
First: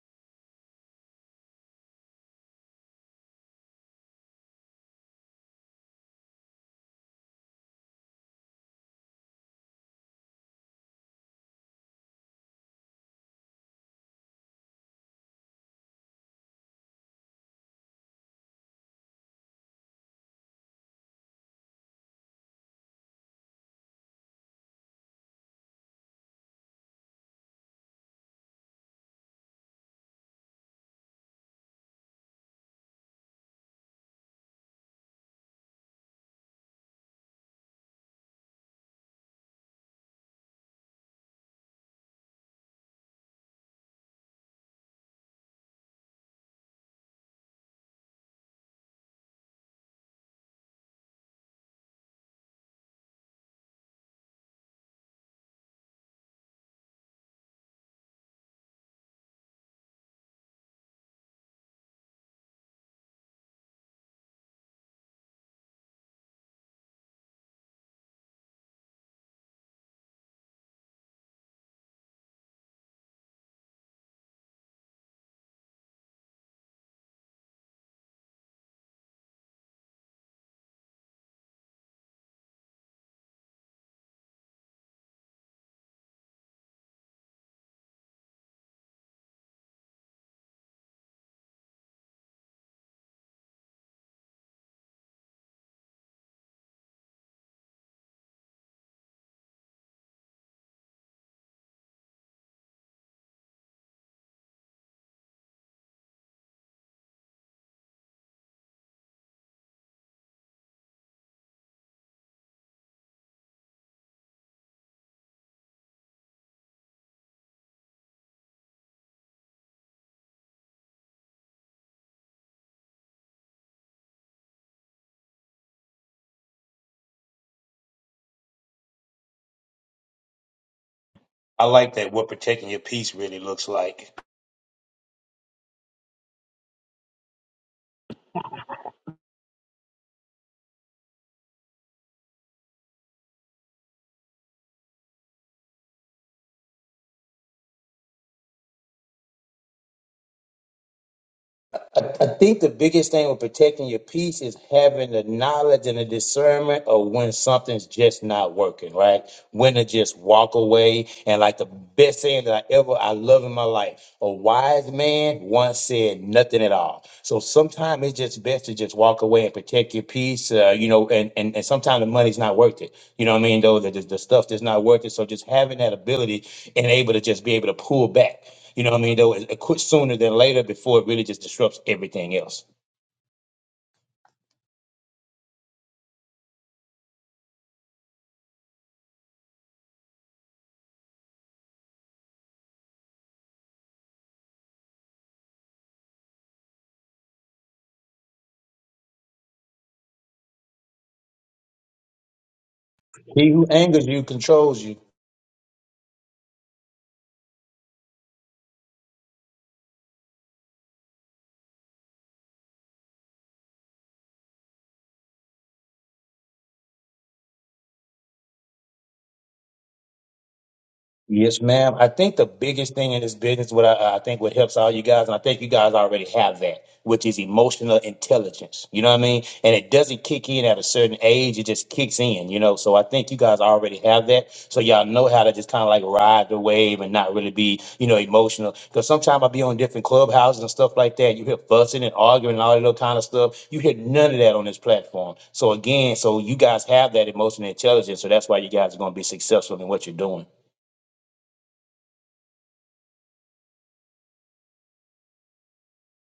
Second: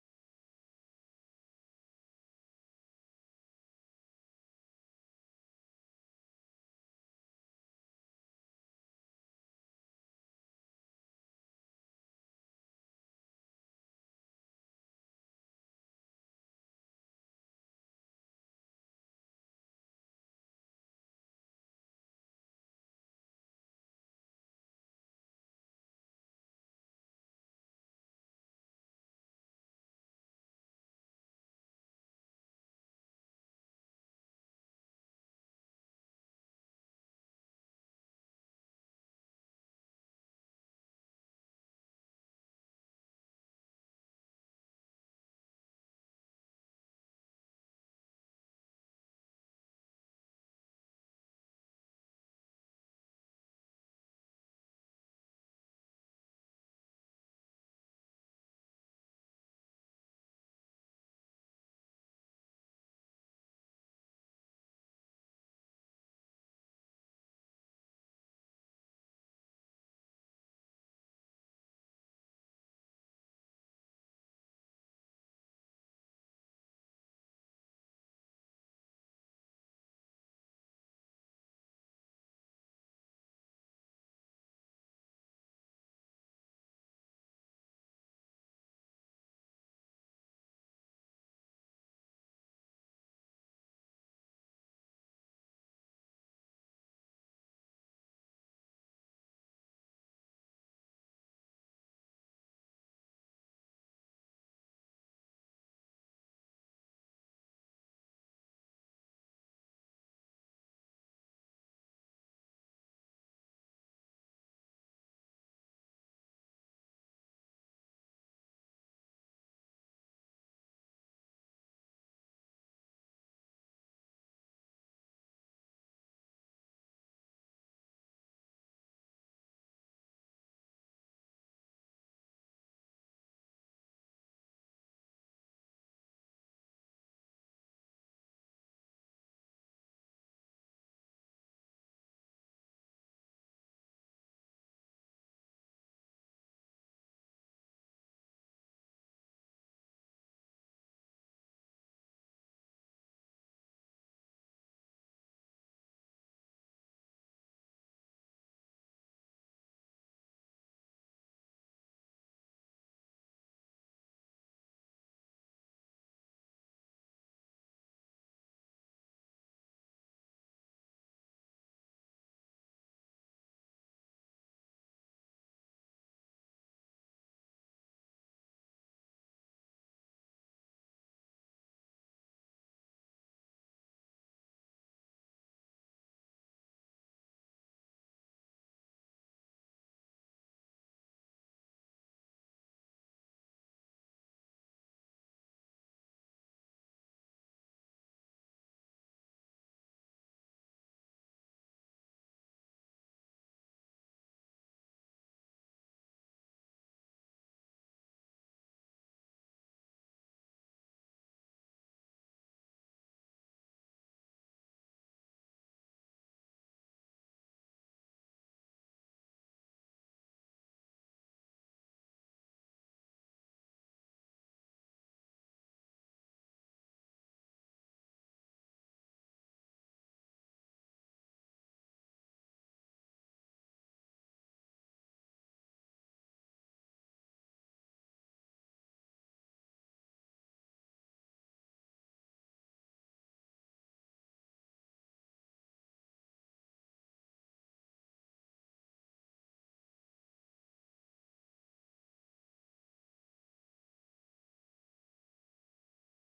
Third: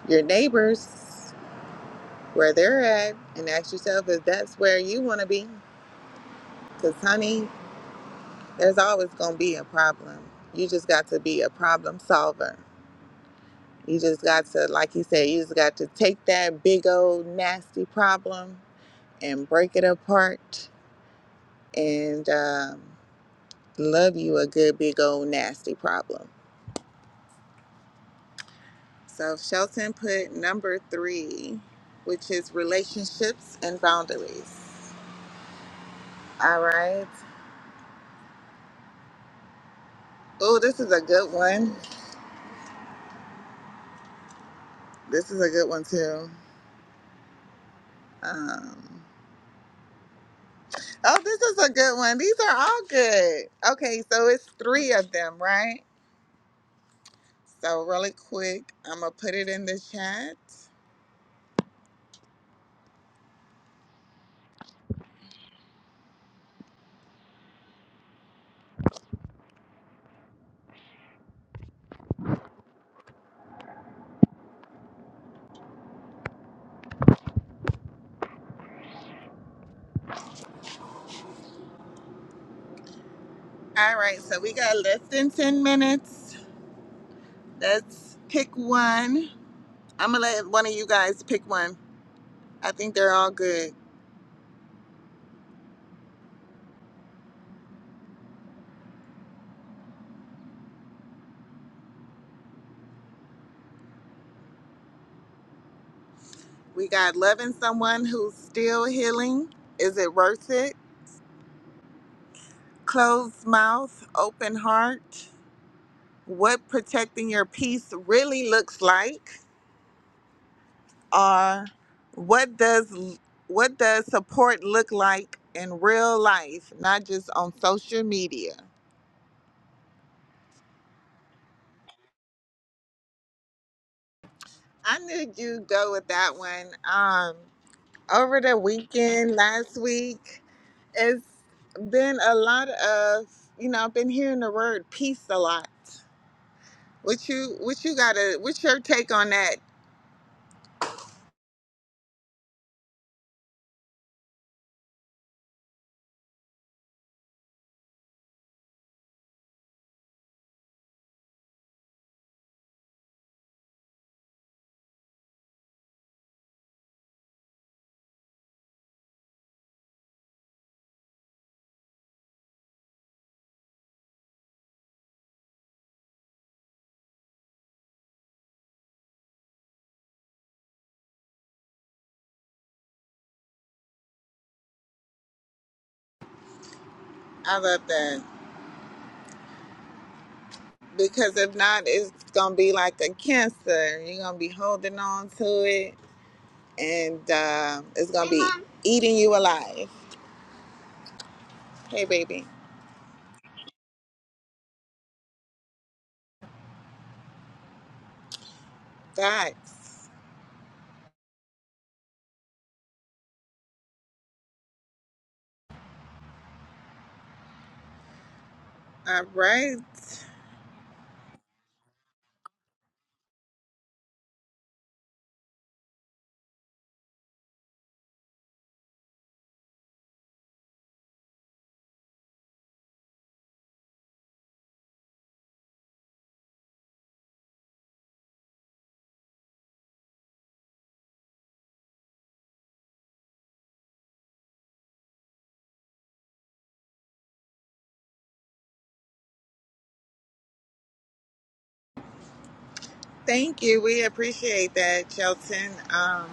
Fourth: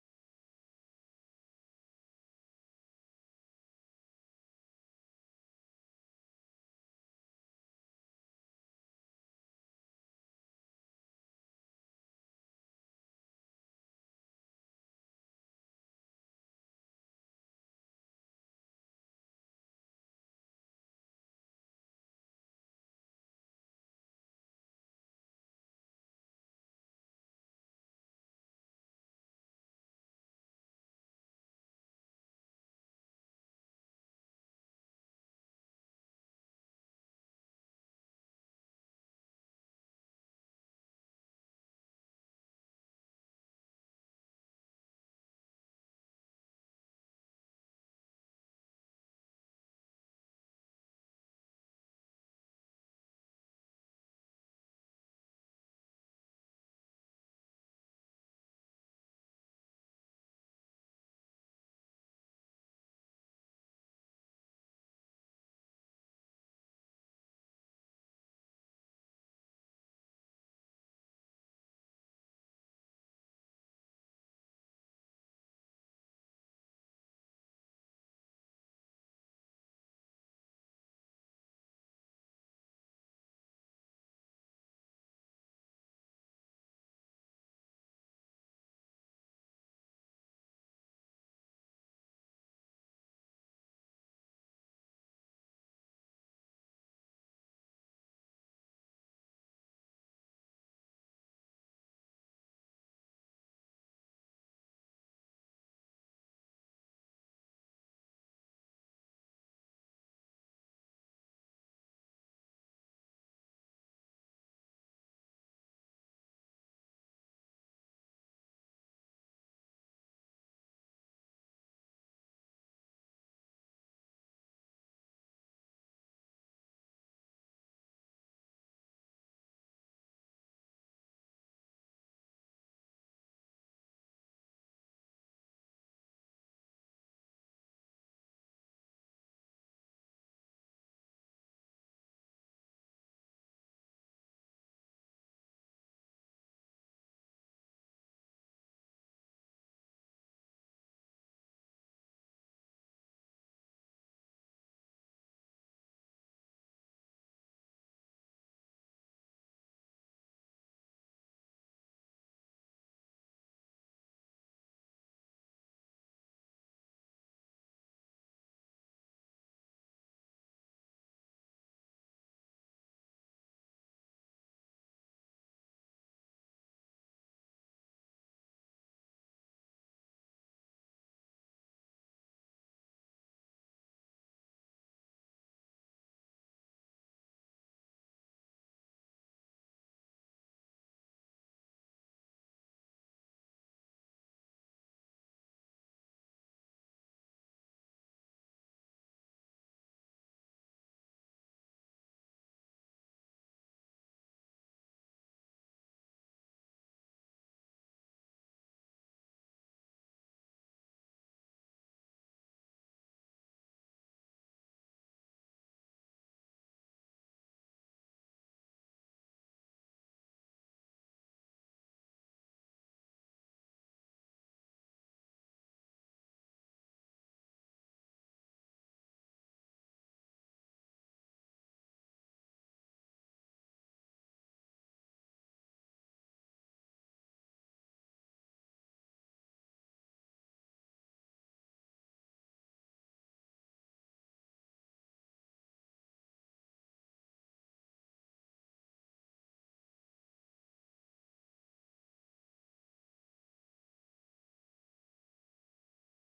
[SPEAKER 1] your neighbors where they're at, and ask yourself if that's where you want to be. Because honey, There's always going to be a problem. You just got to be a problem solver. You just got to, like he said, you just got to take that big old nasty problem and break it apart and um, love you a good big old nasty problem. So Shelton put number three, which is relationships and boundaries. All right. Oh, this is a good one. This is a good one too. Um, Oh, this is a good one. These are all good. Okay, so it's three of them, right? So, really quick, I'm going to put it in the chat. All right, so we got less than 10 minutes. Let's pick one. I'm going to let one of you guys pick one. I think they're all good. We got loving someone who's still healing. Is it worth it? Closed mouth, open heart. What protecting your peace really looks like. are what does what does support look like in real life, not just on social media?
[SPEAKER 4] I like that what protecting your peace really looks like.
[SPEAKER 1] I knew you go with that one. Um, over the weekend, last week, it's been a lot of you know I've been hearing the word peace a lot. What you what you gotta what's your take on that?
[SPEAKER 4] I, I think the biggest thing with protecting your peace is having the knowledge and the discernment of when something's just not working, right? When to just walk away. And like the best saying that I ever I love in my life, a wise man once said nothing at all. So sometimes it's just best to just walk away and protect your peace, uh, you know, and, and, and sometimes the money's not worth it. You know what I mean? Though the, the the stuff that's not worth it. So just having that ability and able to just be able to pull back. You know what I mean? Though it- it quit sooner than later before it really just disrupts everything else.
[SPEAKER 1] I love that because if not, it's gonna be like a cancer. You're gonna be holding on to it and um, it's gonna be eating you alive. Hey, baby.
[SPEAKER 4] He who angers you controls you.
[SPEAKER 1] Thanks. all right.
[SPEAKER 4] Yes, ma'am. I think the biggest thing in this business, what I, I think what helps all you guys, and I think you guys already have that, which is emotional intelligence. You know what I mean? And it doesn't kick in at a certain age; it just kicks in. You know, so I think you guys already have that, so y'all know how to just kind of like ride the wave and not really be, you know, emotional. Because sometimes I be on different clubhouses and stuff like that. You hear fussing and arguing and all that little kind of stuff. You hear none of that on this platform. So again, so you guys have that emotional intelligence, so that's why you guys are going to be successful in what you're doing.
[SPEAKER 1] Thank you. We appreciate that, Shelton. Um,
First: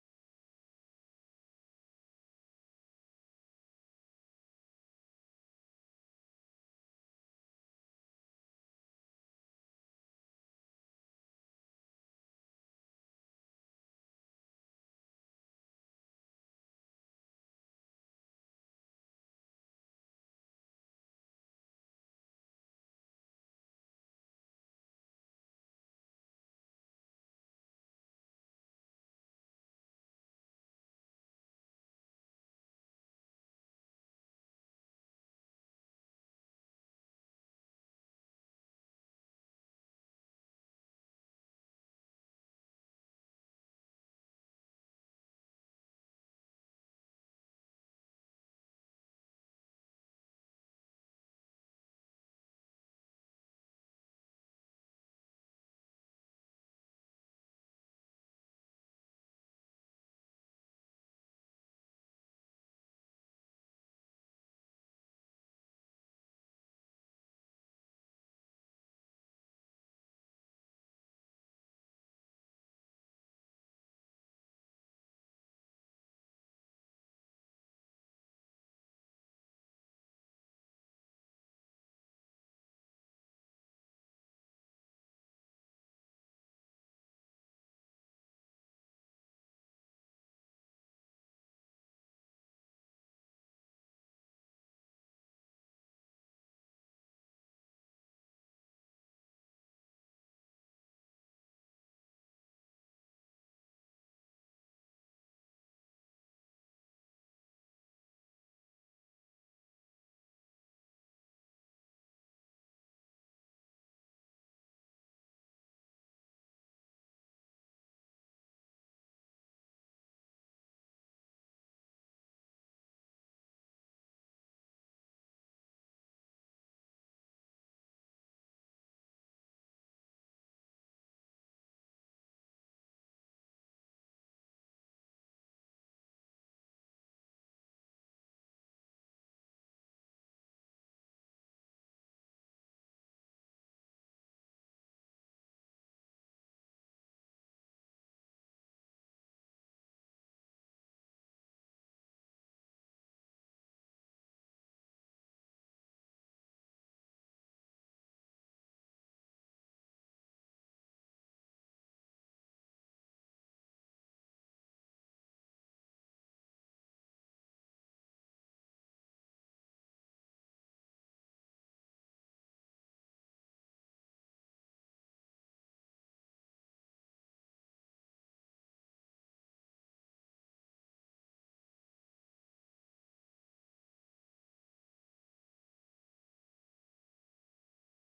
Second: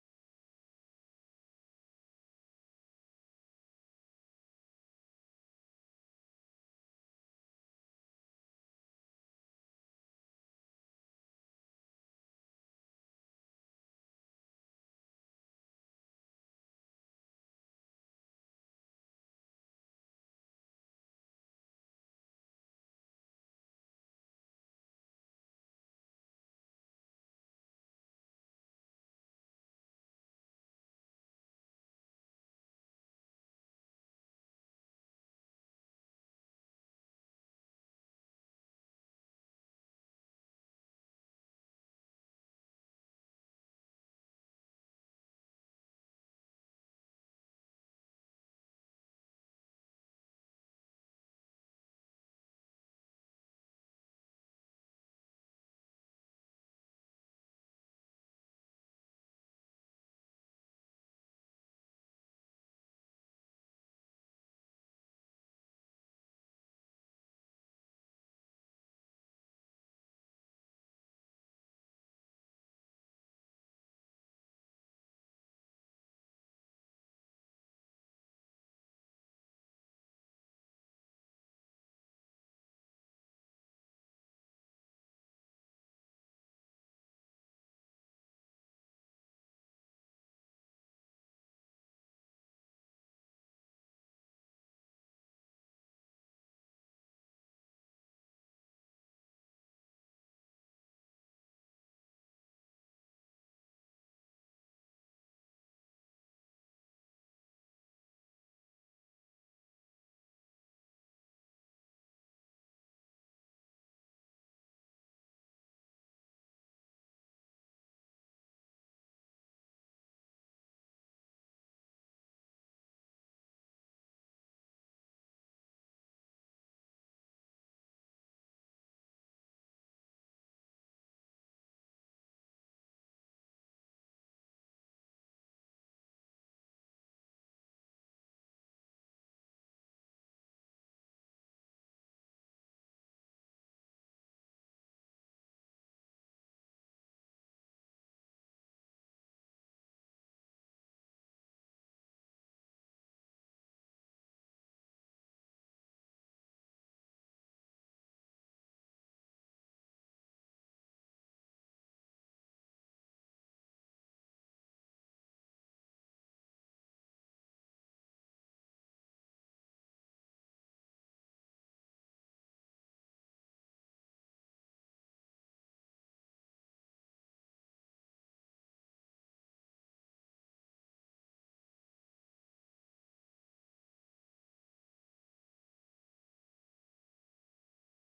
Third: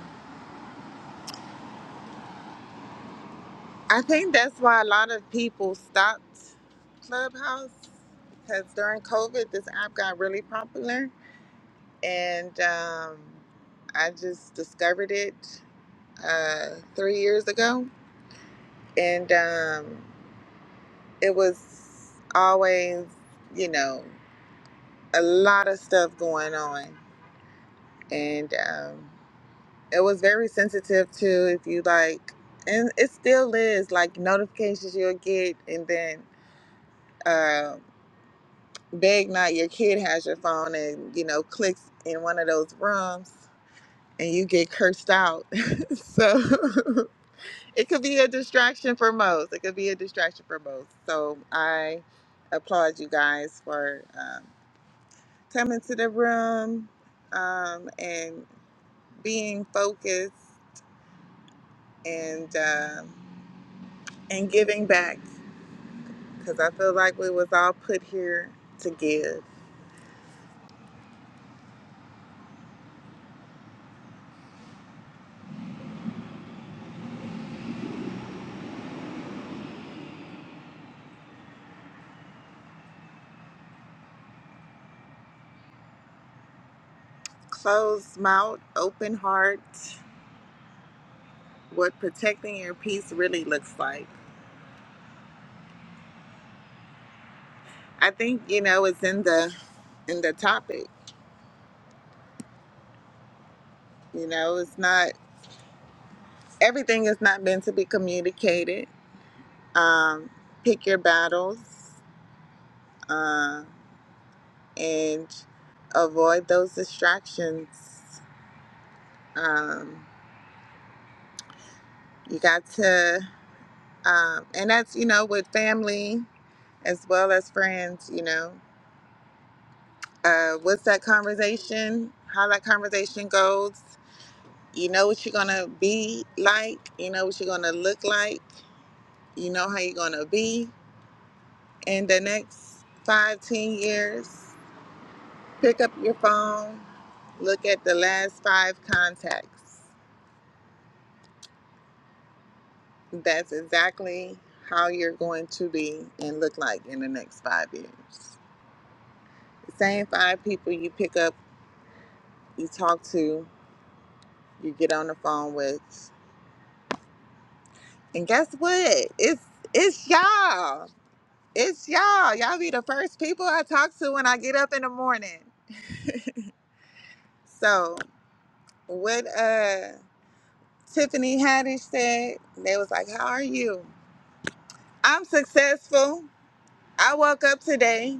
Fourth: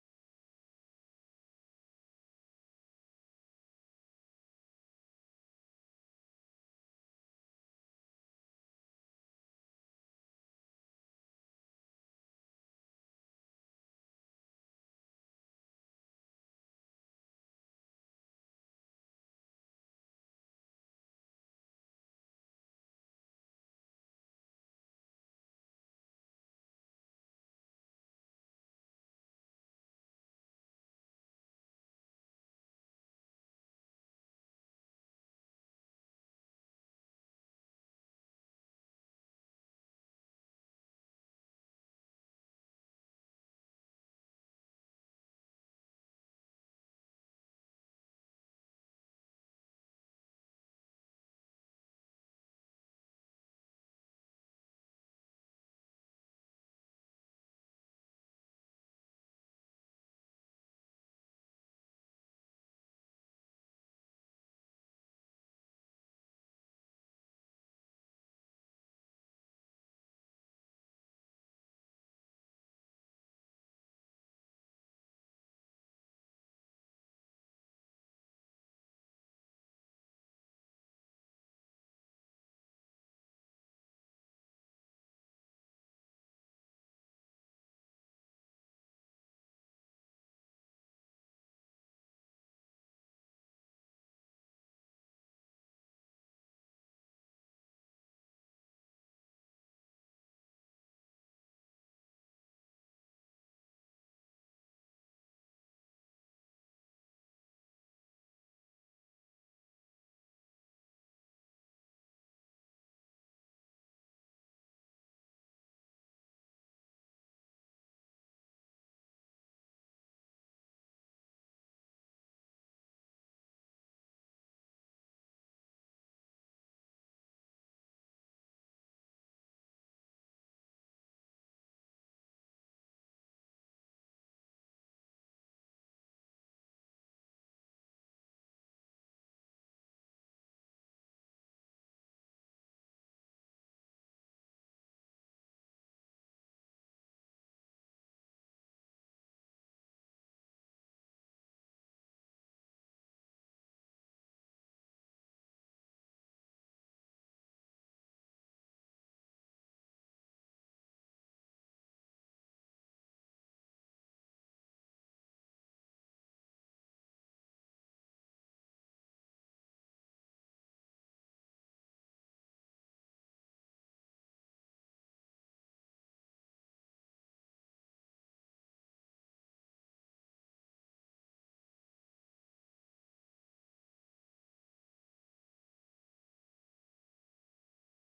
[SPEAKER 1] I think that's why a lot of people stopped Clubhouse because during COVID, this app got really popular, and um, I just discovered it uh, three years ago, and um, it was always, you know. a lot of stuff going on and um, it was very sensitive to if you like and it still is like notifications you'll get and then uh, big night your kid has your phone and you know clicks in one of those rooms and you get cursed out [laughs] so [laughs] it could be a distraction for most it could be a distraction for most so i applaud you guys for um, coming to the room um, and being focused and um, and giving back because I feel like we was all put here to give. Closed mouth, open heart. What protecting your peace really looks like. I think you know it's in the in the topic. You know, it's not everything is not meant to be communicated. Um, pick your battles uh, and avoid those distractions. Um, you got to. Um, and that's, you know, with family as well as friends, you know. Uh, what's that conversation? How that conversation goes. You know what you're going to be like. You know what you're going to look like. You know how you're going to be in the next five, ten years. Pick up your phone, look at the last five contacts. That's exactly how you're going to be and look like in the next five years. Same five people you pick up you talk to, you get on the phone with, and guess what? It's it's y'all. It's y'all. Y'all be the first people I talk to when I get up in the morning. So what uh Tiffany Haddish said, they was like, How are you? I'm successful. I woke up today.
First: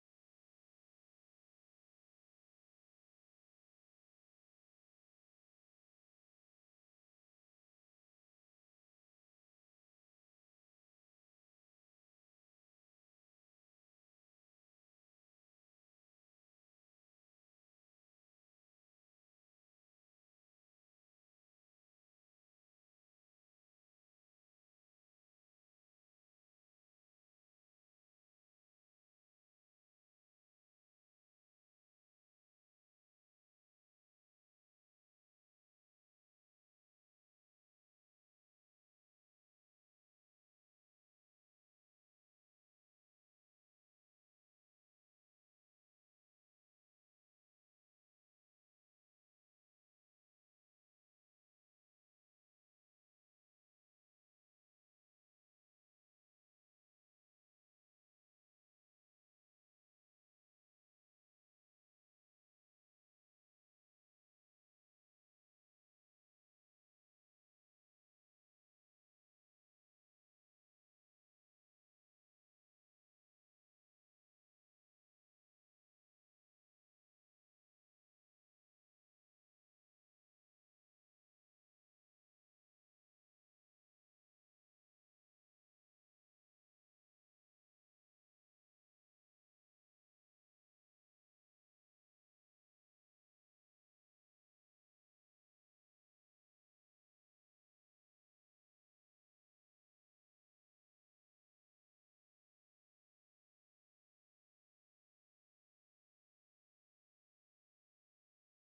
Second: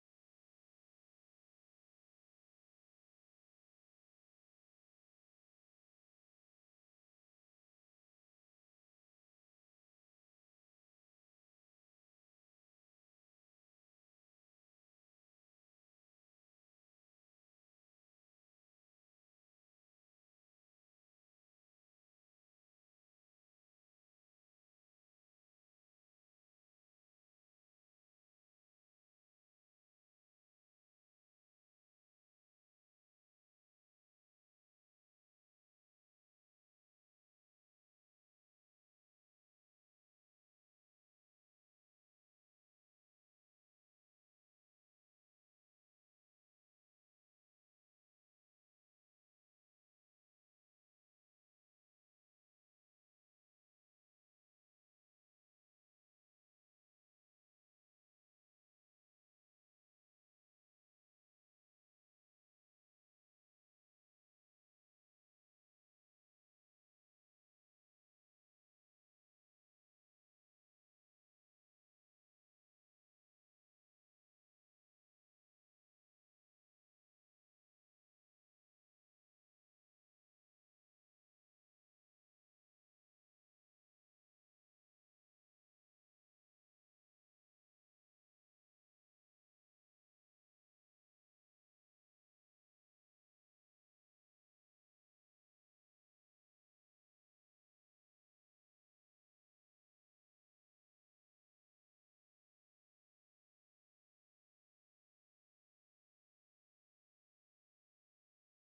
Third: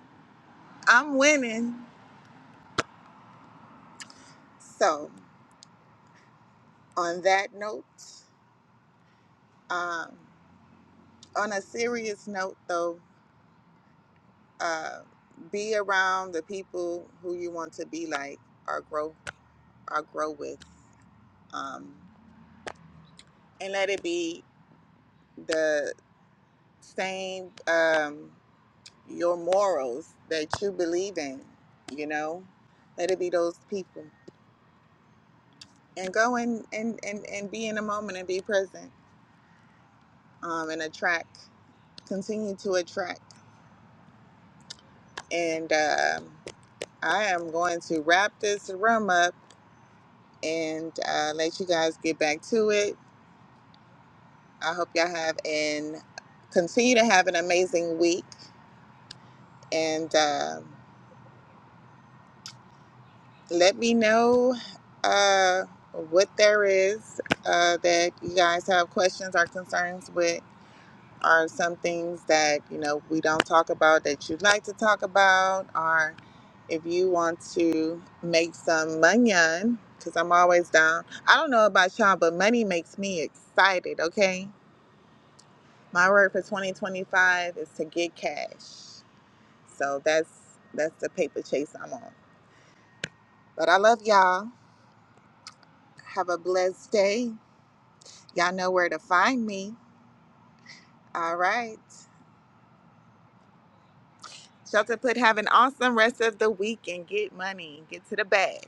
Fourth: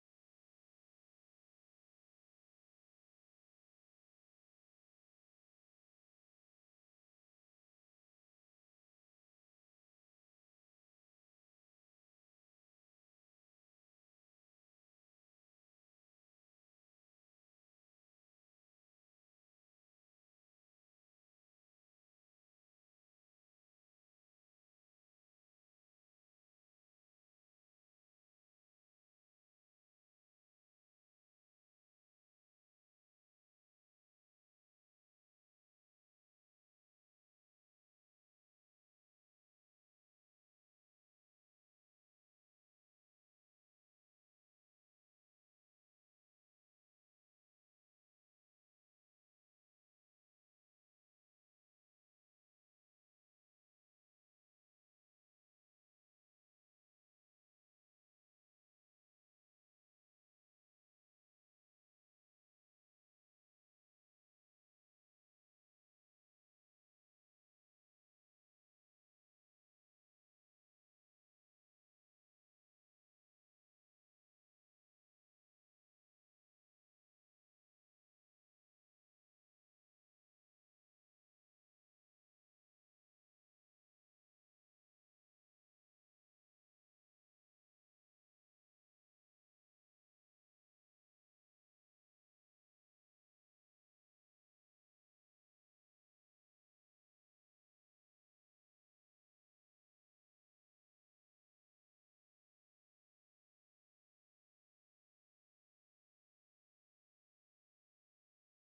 [SPEAKER 1] I'm winning. So on that note, um, on a serious note though, uh, be around the people who you want to be like or grow or grow with um, and let it be the same um, your morals that you believe in you know let it be those people and go and and and, and be in the moment and be present um, and attract continue to attract and um, i am going to wrap this room up and uh, let you guys get back to it I hope y'all have and continue to have an amazing week, and uh, let me know uh, what there is uh, that you guys have questions or concerns with, or some things that you know we don't talk about that you'd like to talk about, or if you want to make some money Cause I'm always down. I don't know about y'all, but money makes me excited. Okay, my word for 2025 is to get cash. So that's that's the paper chase I'm on. But I love y'all. Have a blessed day. Y'all know where to find me. All right. Shelter put have an awesome rest of the week and get money. Get to the bag.